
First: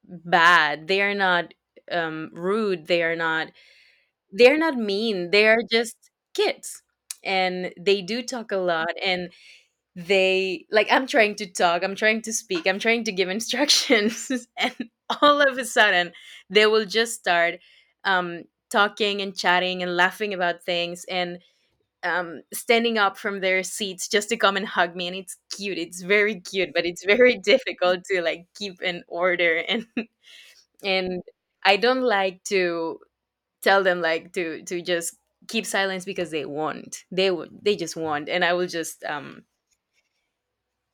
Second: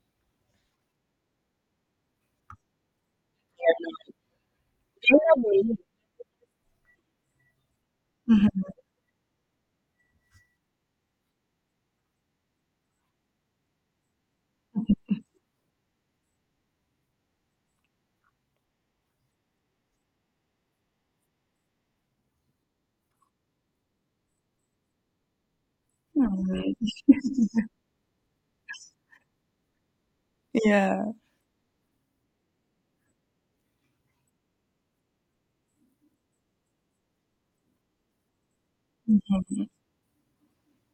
[SPEAKER 1] bad, they are not rude, they are not, they're not mean, they're just kids. And they do talk a lot, and they like, I'm trying to talk, I'm trying to speak, I'm trying to give instructions, and all of a sudden they will just start um talking and chatting and laughing about things, and standing up from their seats just to come and hug me, and it's cute, it's very cute, but
[SPEAKER 2] Hmm.
[SPEAKER 1] it's very difficult to like keep an order. and
[SPEAKER 2] Yeah.
[SPEAKER 1] and I don't like to tell them, like, to just keep silence because they won't. They will. They just won't, and I will just.
[SPEAKER 2] Mm-hmm.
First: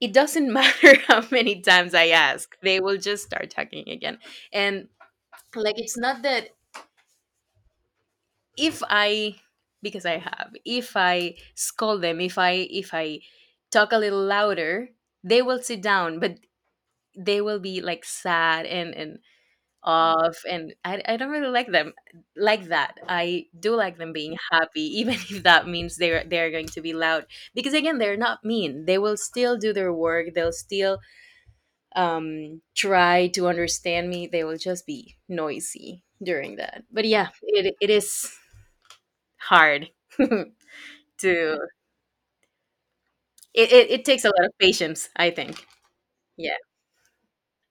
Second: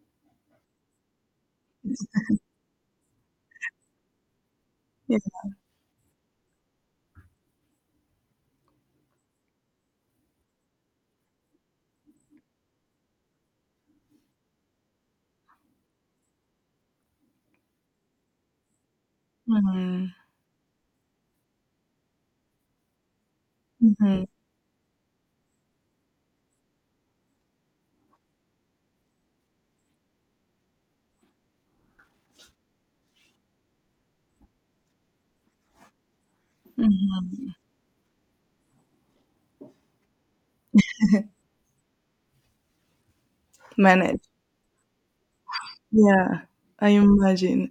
[SPEAKER 1] It doesn't matter how many times I ask, they will just start talking again. And
[SPEAKER 2] Yeah.
[SPEAKER 1] like it's not that if I, because I have, if I scold them, if I talk a little louder, they will sit down, but they will be like sad and
[SPEAKER 2] Mm-hmm.
[SPEAKER 1] off, and I don't really like them like that. I do like them
[SPEAKER 2] Mm-hmm.
[SPEAKER 1] being happy even if that means they're going to be loud, because again, they're not mean, they will still do their work, they'll still try to understand me, they will just be noisy during that. But
[SPEAKER 2] Mm-hmm.
[SPEAKER 1] yeah, it is hard to, it
[SPEAKER 2] Man,
[SPEAKER 1] takes a lot of patience, I think.
[SPEAKER 2] yeah,
[SPEAKER 1] Yeah.
[SPEAKER 2] I imagine.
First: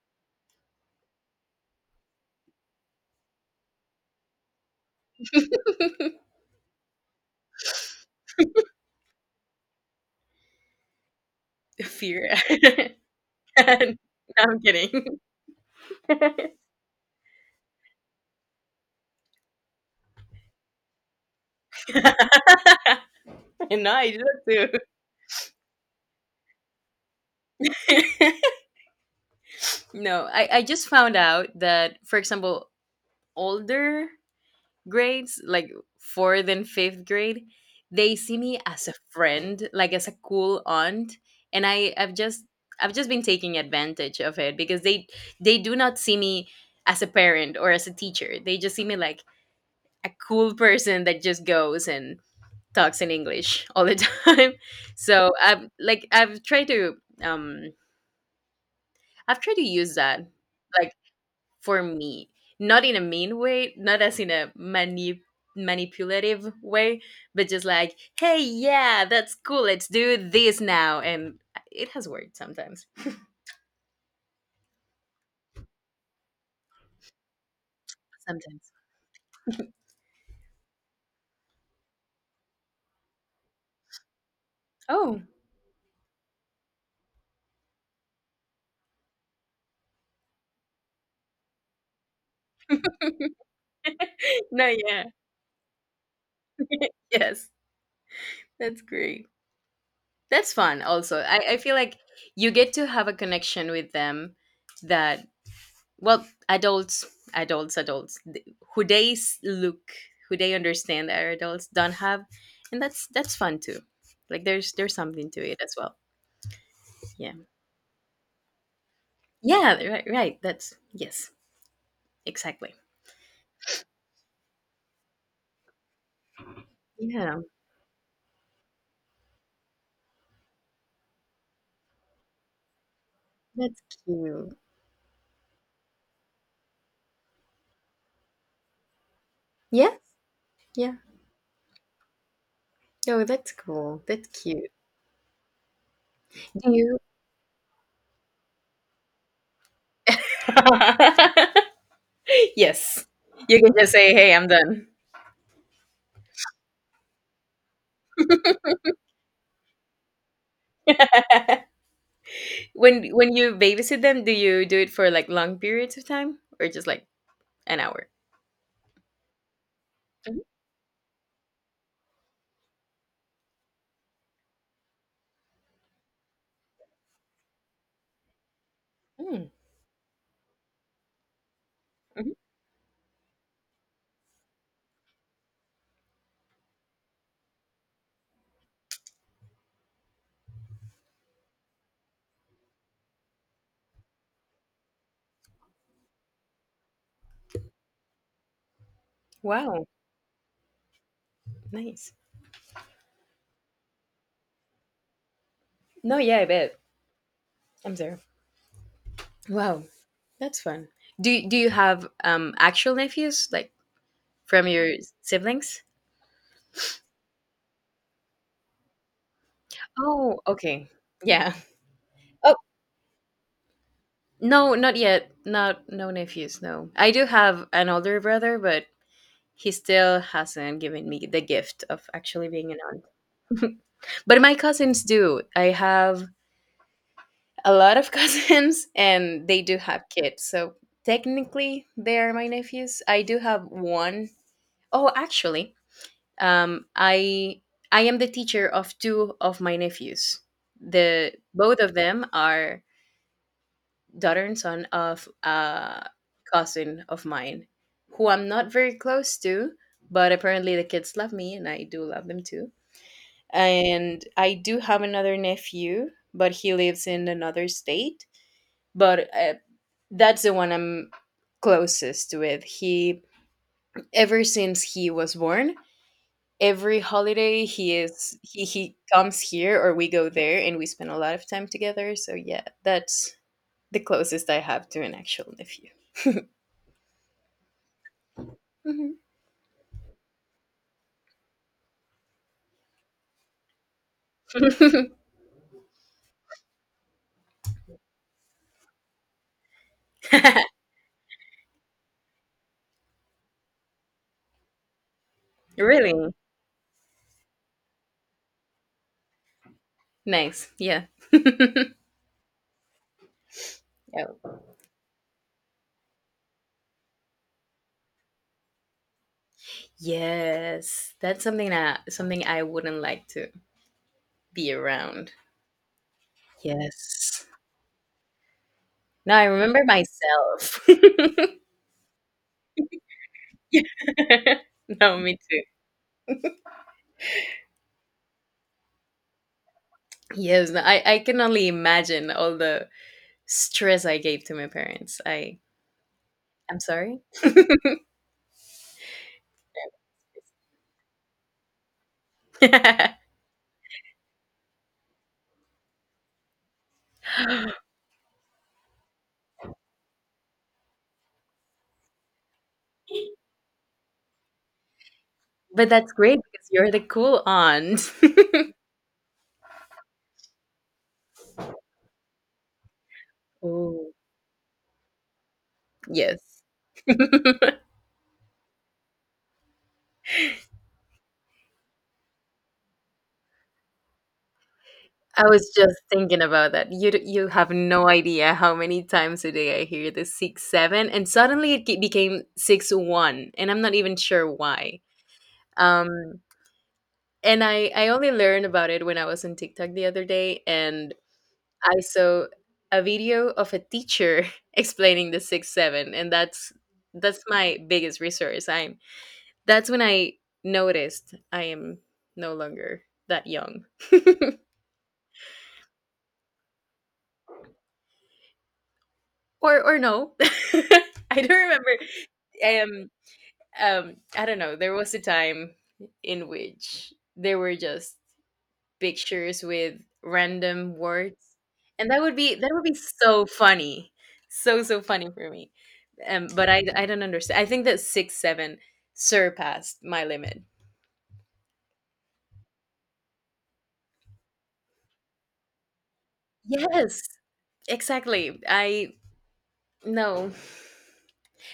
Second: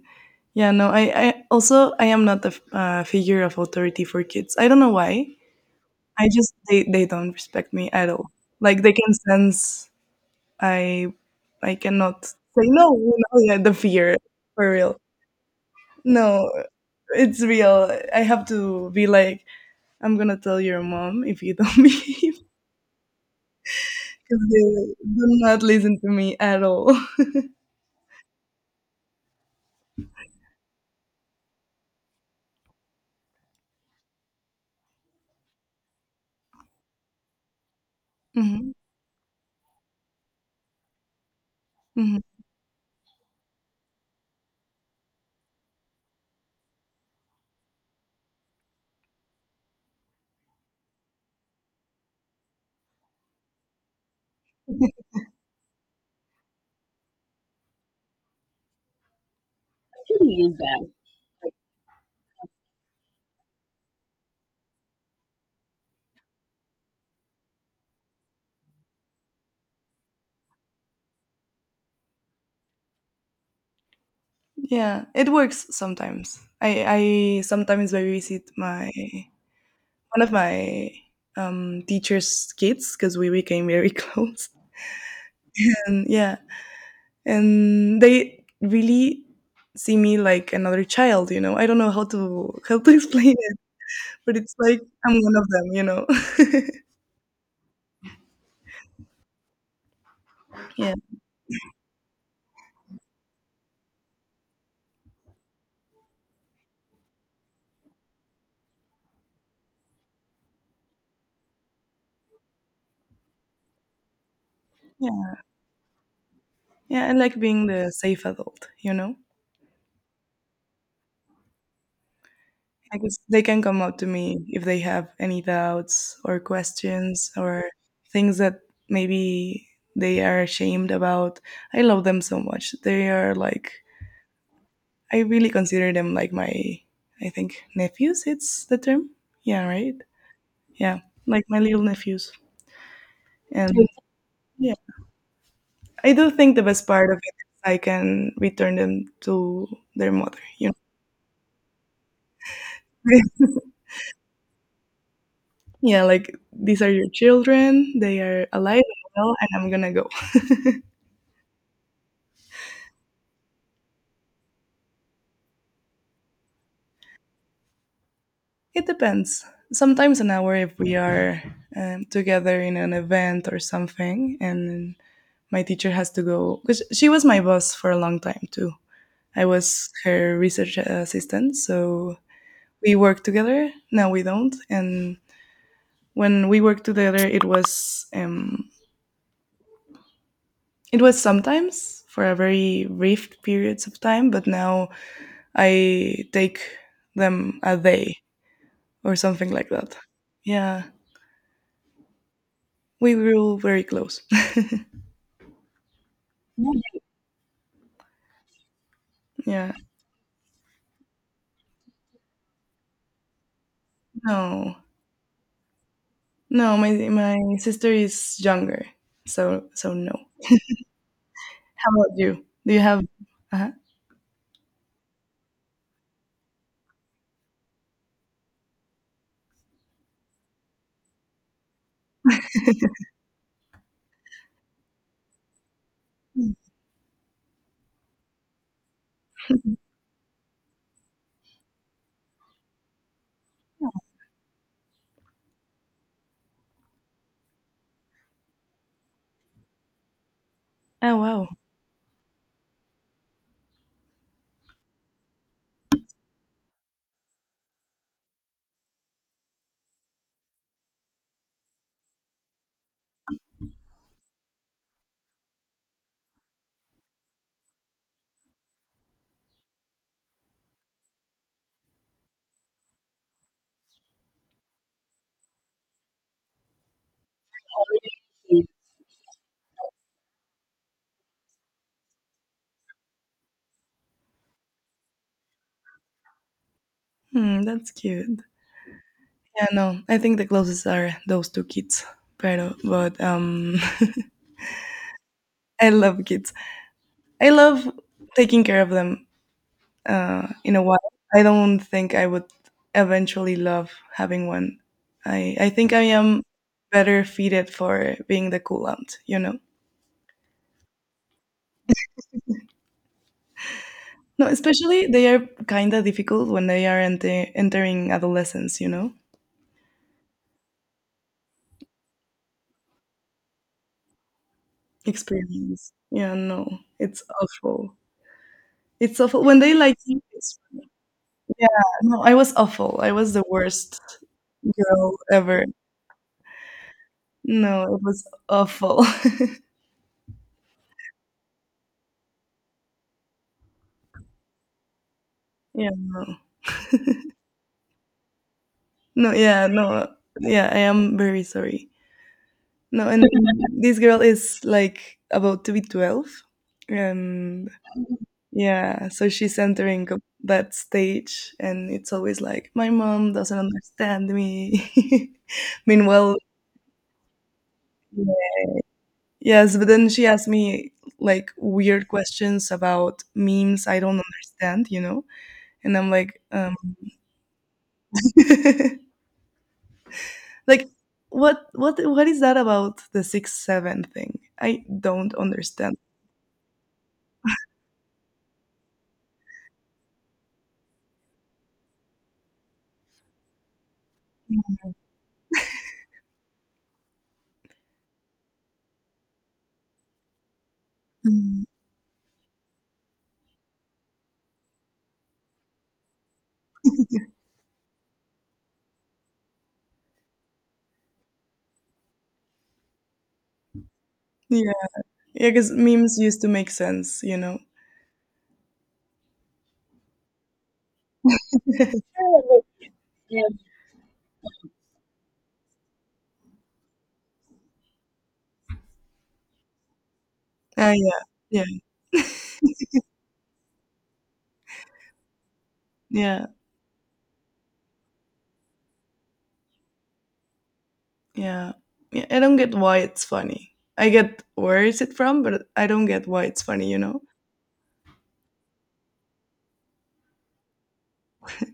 [SPEAKER 2] Yeah, no, I am not a figure of authority for kids. I don't know why. I just they don't respect me at all. Like they can sense I I cannot
[SPEAKER 1] Fear.
[SPEAKER 2] say no. You know, yeah, the
[SPEAKER 1] No,
[SPEAKER 2] fear
[SPEAKER 1] I'm
[SPEAKER 2] for real.
[SPEAKER 1] kidding.
[SPEAKER 2] No, it's real. I have to be like I'm gonna tell your mom if you don't behave
[SPEAKER 1] And no, I do
[SPEAKER 2] because
[SPEAKER 1] that
[SPEAKER 2] they do not listen to me at all.
[SPEAKER 1] too. No, I just found out that, for example, older grades, like fourth and fifth grade, they see me
[SPEAKER 2] hmm
[SPEAKER 1] as a friend, like as a cool aunt. And
[SPEAKER 2] hmm
[SPEAKER 1] I've just been taking advantage of it because they do not see me as a parent or as a teacher. They just see me like a cool person that just goes and talks in English all the time. So I've like, um I've tried to use that,
[SPEAKER 2] Actually, that.
[SPEAKER 1] like for me, not in a mean way, not as in a manipulative way, but just like, hey, yeah, that's cool, let's do this now, and it has worked sometimes.
[SPEAKER 2] Yeah, it works sometimes. I sometimes babysit
[SPEAKER 1] Sometimes.
[SPEAKER 2] my one of my teacher's kids because we became very close.
[SPEAKER 1] Oh.
[SPEAKER 2] And yeah, and they really see me like another child, you know. I don't know how to explain it, but it's
[SPEAKER 1] No.
[SPEAKER 2] like
[SPEAKER 1] Yeah.
[SPEAKER 2] I'm one of them, you know.
[SPEAKER 1] Yes, that's great. That's fun
[SPEAKER 2] yeah.
[SPEAKER 1] also. I feel like you get to have a connection with them that, well, adults, look who they understand are adults don't have. And that's fun too, like there's something
[SPEAKER 2] Yeah.
[SPEAKER 1] to it as well.
[SPEAKER 2] Yeah, I
[SPEAKER 1] Yeah.
[SPEAKER 2] like being the safe adult, you know.
[SPEAKER 1] Yeah, right, right, that's, yes, exactly.
[SPEAKER 2] I guess they can come up to me if they have any doubts or questions
[SPEAKER 1] Yeah,
[SPEAKER 2] or things that maybe they are ashamed about. I love them so much. They are like
[SPEAKER 1] that's cute.
[SPEAKER 2] I really consider them like my I think nephews it's the term. Yeah,
[SPEAKER 1] Yeah,
[SPEAKER 2] right?
[SPEAKER 1] yeah.
[SPEAKER 2] Yeah. Like my little nephews.
[SPEAKER 1] Oh, that's
[SPEAKER 2] And
[SPEAKER 1] cool. That's cute.
[SPEAKER 2] yeah. I do think the
[SPEAKER 1] Do
[SPEAKER 2] best
[SPEAKER 1] you?
[SPEAKER 2] part of it is I can return them to their mother, you know.
[SPEAKER 1] Yes, you can just say, hey, I'm done.
[SPEAKER 2] yeah, like these are your children, they are alive and well and I'm gonna go.
[SPEAKER 1] When you babysit them, do you do it for like long periods of time or just like an hour?
[SPEAKER 2] It depends. Sometimes an
[SPEAKER 1] Mhm.
[SPEAKER 2] hour if we are together in an event or something, and my teacher has to go because she was my boss for a long time too. I
[SPEAKER 1] Mm,
[SPEAKER 2] was her research assistant, so
[SPEAKER 1] mhm.
[SPEAKER 2] we work together. Now we don't, and when we worked together, it was sometimes for a very brief periods of time, but now I take them a day or something like
[SPEAKER 1] Wow,
[SPEAKER 2] that. Yeah,
[SPEAKER 1] nice.
[SPEAKER 2] we grew very close.
[SPEAKER 1] No, yeah, I bet. I'm there.
[SPEAKER 2] Yeah.
[SPEAKER 1] Wow, that's fun. Do you have actual nephews like from
[SPEAKER 2] No.
[SPEAKER 1] your siblings?
[SPEAKER 2] No, my sister is younger. So no.
[SPEAKER 1] Oh, okay. Yeah.
[SPEAKER 2] How about you?
[SPEAKER 1] Oh,
[SPEAKER 2] Do you have uh
[SPEAKER 1] no, not yet. Not no nephews, no. I do have an older brother, but he still hasn't given me the gift of actually being an aunt. But my cousins do. I have a lot of cousins and they do have kids. So technically they are my nephews. I do have one. Oh, actually, um, I I am the teacher of two of my nephews.
[SPEAKER 2] Oh
[SPEAKER 1] The
[SPEAKER 2] wow.
[SPEAKER 1] both of them are daughter and son of a cousin of mine, who I'm not very close to, but apparently the kids love me, and I do love them too. And I do have another nephew, but he lives in another state. But that's the one I'm closest with. He, ever since he was born, every holiday he is he comes here, or we go there and we spend a lot of time together, so yeah, that's the closest I have to an actual nephew.
[SPEAKER 2] Hmm, that's cute.
[SPEAKER 1] Mhm.
[SPEAKER 2] Yeah, no. I think the closest are those two kids. Pero but I love kids. I love taking care of them in a while. I don't think I would eventually love having one. I think I
[SPEAKER 1] Really?
[SPEAKER 2] am better fitted for being the cool aunt, you know.
[SPEAKER 1] Nice, yeah.
[SPEAKER 2] No,
[SPEAKER 1] Oh,
[SPEAKER 2] especially they are kind of difficult when they are entering adolescence, you know?
[SPEAKER 1] yes, that's something that something I wouldn't like to be around.
[SPEAKER 2] Experience. Yeah, no, it's
[SPEAKER 1] Yes,
[SPEAKER 2] awful. It's
[SPEAKER 1] now
[SPEAKER 2] awful.
[SPEAKER 1] I
[SPEAKER 2] When they
[SPEAKER 1] remember
[SPEAKER 2] like you, it's,
[SPEAKER 1] myself.
[SPEAKER 2] yeah, no, I was awful. I was the worst girl
[SPEAKER 1] no, me too.
[SPEAKER 2] ever. No, it was awful.
[SPEAKER 1] Yes, no, I can only imagine all the stress I gave to my parents.
[SPEAKER 2] yeah, no.
[SPEAKER 1] I'm sorry?
[SPEAKER 2] no, yeah, no. Yeah, I am very sorry. No, and this girl is like about to be 12. And yeah, so she's entering that stage, and it's always like, my mom doesn't understand me.
[SPEAKER 1] But that's
[SPEAKER 2] Meanwhile,
[SPEAKER 1] great because you're the cool aunt.
[SPEAKER 2] yes, but then she asked me like weird questions about memes I
[SPEAKER 1] Oh
[SPEAKER 2] don't understand, you know? And I'm
[SPEAKER 1] yes.
[SPEAKER 2] like,
[SPEAKER 1] I
[SPEAKER 2] like, what is that about the six, seven thing? I don't
[SPEAKER 1] was just
[SPEAKER 2] understand.
[SPEAKER 1] thinking about that. You have no idea how many times a day I hear the 6, 7, and suddenly it ge became 6, 1, and I'm not even sure why. Um, and I only learned about it when I was on TikTok the other day, and
[SPEAKER 2] Mm.
[SPEAKER 1] I saw a video of a teacher explaining the 6, 7, and that's my biggest resource. I'm That's when I noticed I am no longer that young.
[SPEAKER 2] Yeah, because memes used to make sense, you know.
[SPEAKER 1] Or no. I don't remember. Um
[SPEAKER 2] Yeah.
[SPEAKER 1] um, I don't know. There was a time in which there were just pictures with
[SPEAKER 2] Uh,
[SPEAKER 1] random
[SPEAKER 2] yeah,
[SPEAKER 1] words.
[SPEAKER 2] yeah,
[SPEAKER 1] And that would be so funny. So funny for me.
[SPEAKER 2] yeah,
[SPEAKER 1] Um, but I don't understand. I think that 6-7 surpassed my limit.
[SPEAKER 2] yeah, yeah. I don't get why it's funny. I get where is it from, but I don't get why it's funny. You know.
[SPEAKER 1] Yes, exactly. I no.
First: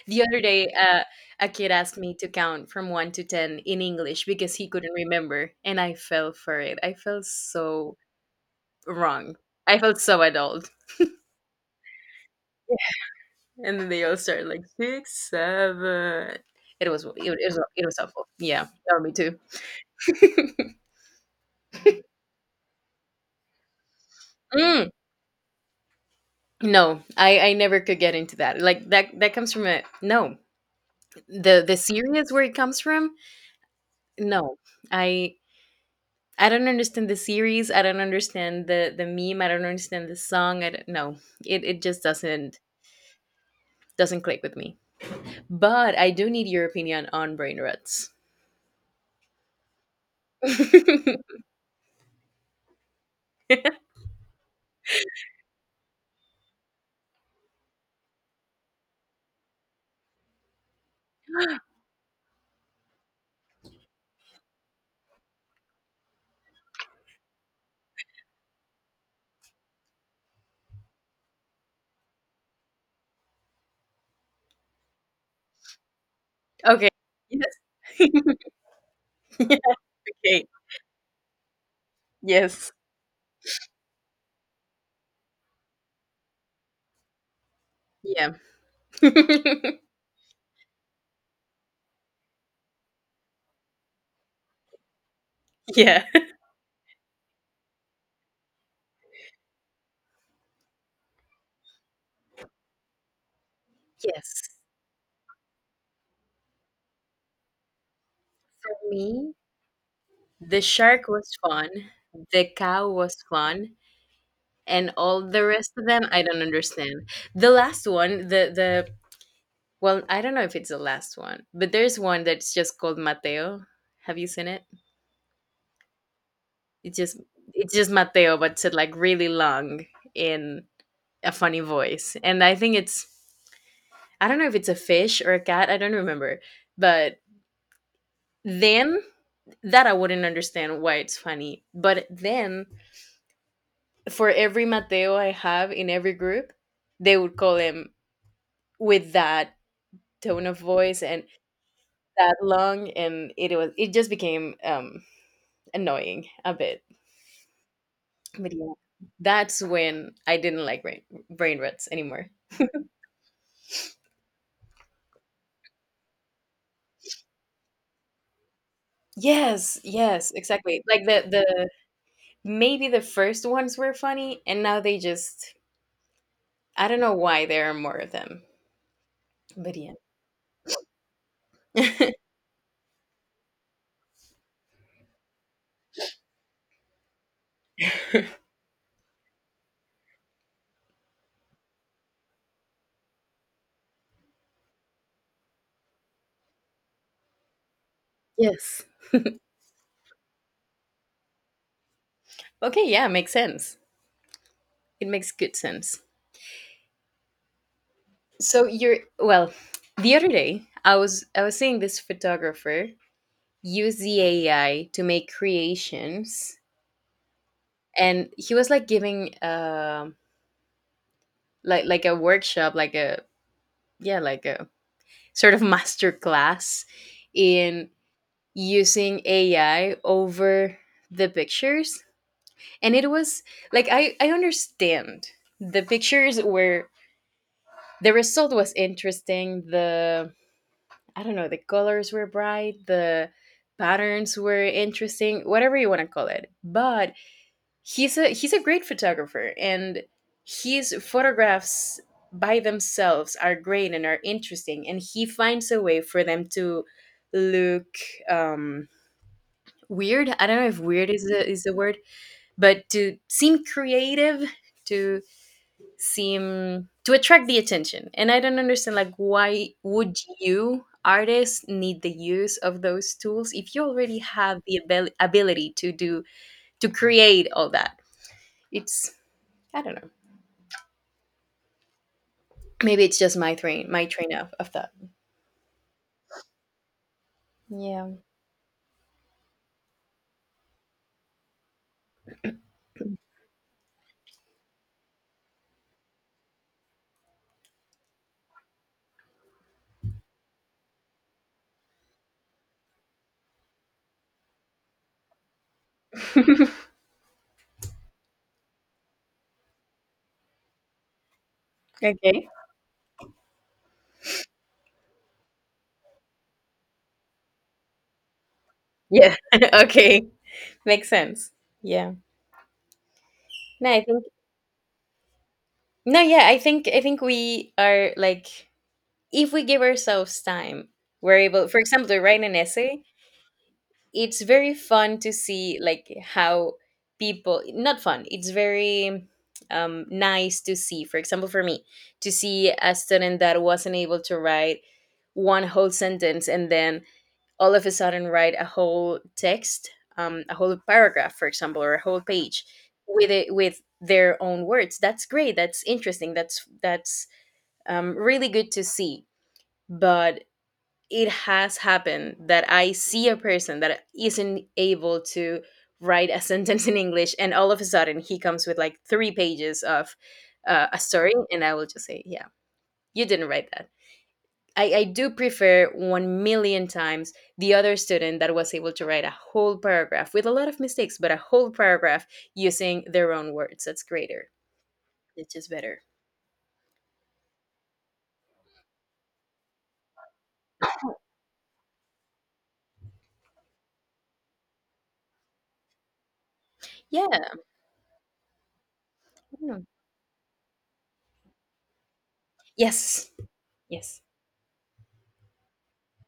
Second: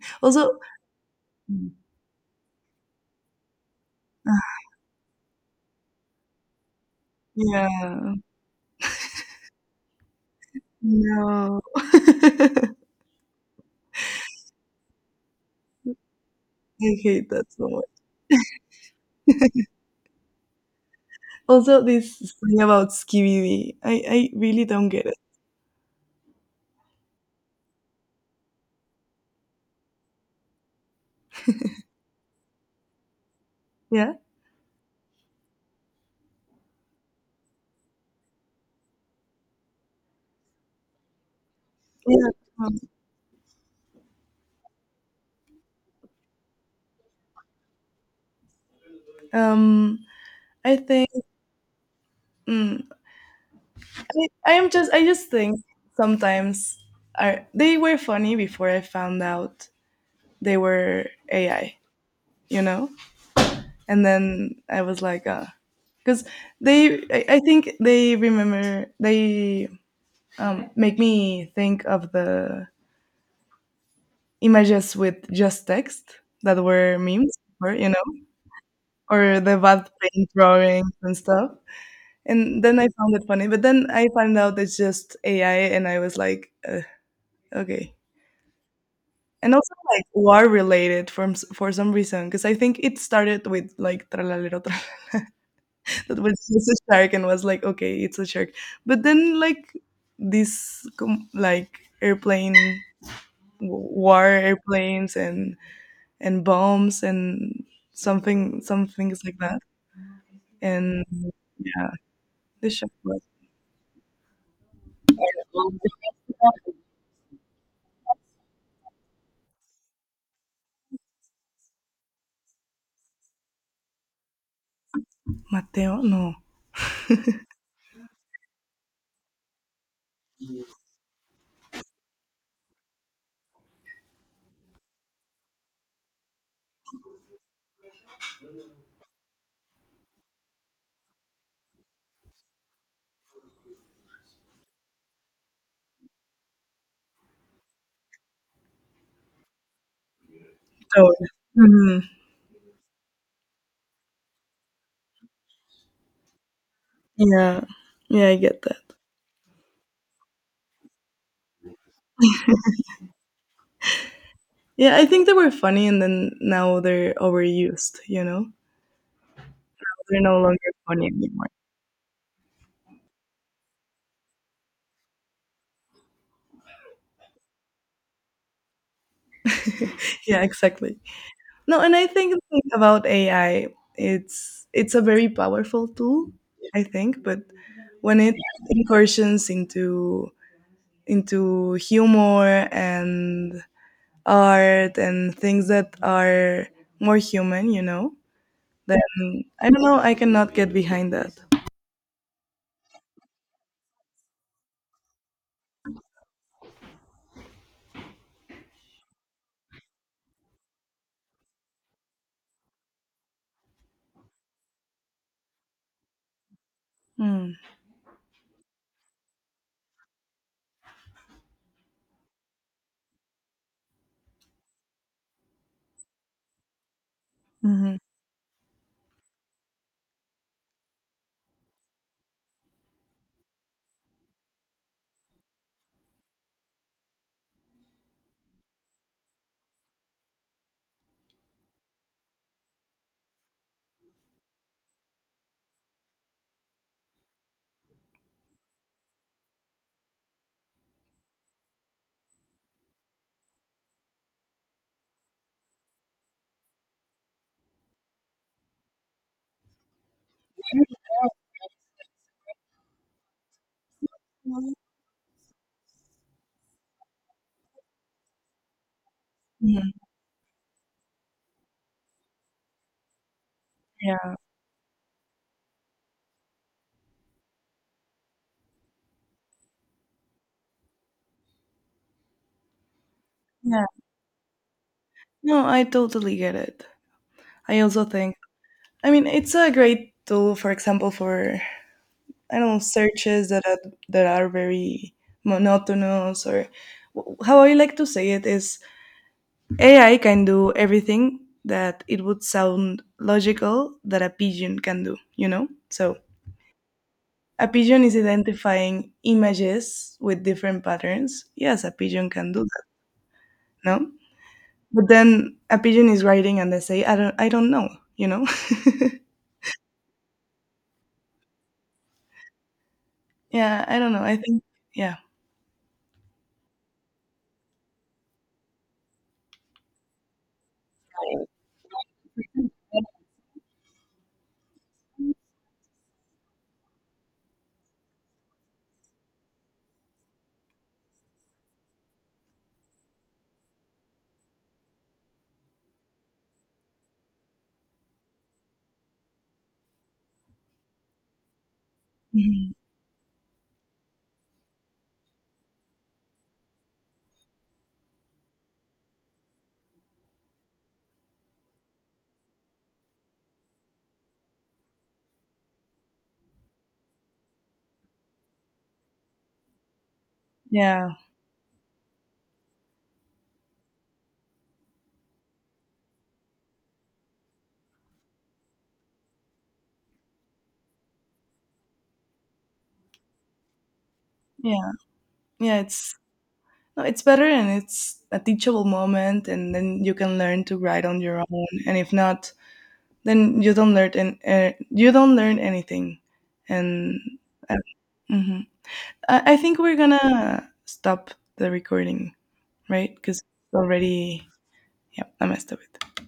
[SPEAKER 1] The other
[SPEAKER 2] Also,
[SPEAKER 1] day, a kid asked me to count from one to 10 in English because he couldn't remember, and I fell for it. I felt so
[SPEAKER 2] yeah,
[SPEAKER 1] wrong. I felt so adult.
[SPEAKER 2] no, I
[SPEAKER 1] And then they all started like six, seven. It was it,
[SPEAKER 2] hate that
[SPEAKER 1] was
[SPEAKER 2] so much.
[SPEAKER 1] it was awful. Yeah, that me too.
[SPEAKER 2] Also, this thing about Skibidi, I really
[SPEAKER 1] Mm,
[SPEAKER 2] don't get it.
[SPEAKER 1] no, I never could get into that. Like that comes from a no. The series where it comes from.
[SPEAKER 2] Yeah,
[SPEAKER 1] No, I I don't understand the series. I don't understand the meme. I don't understand the song. I don't know. It just
[SPEAKER 2] yeah.
[SPEAKER 1] doesn't click with me. But I do need your opinion on brain ruts.
[SPEAKER 2] Um, I think. mm, I am just I just think sometimes are they were funny before I found out they were AI, you know? And then I was like, because they I think they make me think of the images with just text that
[SPEAKER 1] okay.
[SPEAKER 2] were memes or you know,
[SPEAKER 1] Yes.
[SPEAKER 2] or
[SPEAKER 1] Yeah,
[SPEAKER 2] the bad paint
[SPEAKER 1] okay.
[SPEAKER 2] drawings and stuff. And
[SPEAKER 1] Yes.
[SPEAKER 2] then I found it funny, but then I found out it's just AI, and I was like, okay.
[SPEAKER 1] Yeah.
[SPEAKER 2] And also like war related from for some reason because I think it started with like tralalero
[SPEAKER 1] yeah.
[SPEAKER 2] that was just a shark and was like okay it's a shark but then like like airplane w- war
[SPEAKER 1] Yes.
[SPEAKER 2] airplanes and bombs and
[SPEAKER 1] For
[SPEAKER 2] some things
[SPEAKER 1] me,
[SPEAKER 2] like that
[SPEAKER 1] the
[SPEAKER 2] and
[SPEAKER 1] shark was fun.
[SPEAKER 2] yeah
[SPEAKER 1] The
[SPEAKER 2] the shark
[SPEAKER 1] cow was
[SPEAKER 2] was
[SPEAKER 1] fun. And all the rest of them, I don't understand. The last one, the Well, I don't know if it's the last one, but there's one that's just called Mateo. Have you seen it?
[SPEAKER 2] Mateo no.
[SPEAKER 1] It's just it's just Mateo, but said like really long in a funny voice. And I think it's I don't know if it's a fish or a cat, I don't remember. But then that I wouldn't understand why it's funny. But then for every Mateo I have in every group, they would call him with that tone of voice
[SPEAKER 2] Oh,
[SPEAKER 1] and
[SPEAKER 2] mhm.
[SPEAKER 1] that long, and it just became annoying a bit.
[SPEAKER 2] Yeah, yeah, I
[SPEAKER 1] But
[SPEAKER 2] get
[SPEAKER 1] yeah.
[SPEAKER 2] that.
[SPEAKER 1] That's when I didn't like brain rats anymore.
[SPEAKER 2] Yeah, I think they were funny and then now they're overused, you know.
[SPEAKER 1] Yes,
[SPEAKER 2] They're
[SPEAKER 1] yes,
[SPEAKER 2] no longer
[SPEAKER 1] exactly. Like
[SPEAKER 2] funny anymore.
[SPEAKER 1] the maybe the first ones were funny and now they just I don't know why there are more of them. But yeah.
[SPEAKER 2] Yeah, exactly. No, and I think the thing about AI, it's a very powerful tool, I think, but when it incursions into humor and art and things that are more human, you know,
[SPEAKER 1] yes.
[SPEAKER 2] then I don't know, I cannot get behind that.
[SPEAKER 1] Okay, yeah, makes sense. It makes good sense. So you're Well, the other day I was seeing this photographer use the AI to make creations,
[SPEAKER 2] Mm.
[SPEAKER 1] and he was like giving like a workshop, like a yeah like a sort of master class in
[SPEAKER 2] Hmm.
[SPEAKER 1] using AI over the pictures, and it was like I understand the pictures were the result was interesting. The I don't know, the colors were bright, the patterns were interesting, whatever you want to call it. But he's a great photographer, and his photographs by themselves are great and are interesting, and he finds a way for them to look um weird. I don't know if weird is the word, but to seem creative, to seem to attract the attention. And I don't understand, like, why
[SPEAKER 2] Mhm.
[SPEAKER 1] would you artists need the use of those tools if you already
[SPEAKER 2] Yeah.
[SPEAKER 1] have the ability to do to create all that. It's I don't know. Maybe it's just my
[SPEAKER 2] Yeah.
[SPEAKER 1] my train of thought.
[SPEAKER 2] No, I totally get it. I also
[SPEAKER 1] Yeah.
[SPEAKER 2] think, I mean, it's a great tool, for example, for I don't know, searches that are very monotonous or how I like to say it is AI can do everything that it would sound logical that a pigeon can do, you know? So a pigeon is identifying images with different patterns. Yes, a pigeon
[SPEAKER 1] okay.
[SPEAKER 2] can do that, no? But then a pigeon is writing and they say, I don't know, you know?
[SPEAKER 1] Yeah. okay. Makes sense. Yeah.
[SPEAKER 2] yeah,
[SPEAKER 1] No,
[SPEAKER 2] I
[SPEAKER 1] I
[SPEAKER 2] don't know.
[SPEAKER 1] think
[SPEAKER 2] I think yeah.
[SPEAKER 1] No, yeah, I think we are like if we give ourselves time, we're able for example to write an essay. It's very fun to see like how people not fun, it's very nice to see, for example for me, to see a student that wasn't able to write one whole sentence and then all of a sudden write a whole text, a whole paragraph, for example, or a whole page
[SPEAKER 2] Mhm.
[SPEAKER 1] with it with their own words. That's great. That's interesting. That's really good to see. But it has happened that I see a person that isn't able to write a sentence in English, and all of a sudden he comes with like 3 pages of a
[SPEAKER 2] Yeah.
[SPEAKER 1] story, and I will just say, "Yeah, you didn't write that." I do prefer 1 million times the other student that was able to write a whole paragraph with a lot of mistakes, but a whole paragraph using their own words. That's greater.
[SPEAKER 2] Yeah.
[SPEAKER 1] It's just
[SPEAKER 2] Yeah.
[SPEAKER 1] better.
[SPEAKER 2] It's no, it's better and it's a teachable moment, and then you can learn to write on your own. And if not, then you don't learn and you don't learn anything. And
[SPEAKER 1] Yeah. I
[SPEAKER 2] uh, mhm. I
[SPEAKER 1] don't
[SPEAKER 2] think
[SPEAKER 1] know.
[SPEAKER 2] we're gonna stop the recording, right?
[SPEAKER 1] Yes.
[SPEAKER 2] Because
[SPEAKER 1] Yes.
[SPEAKER 2] already, yeah, I messed up. It.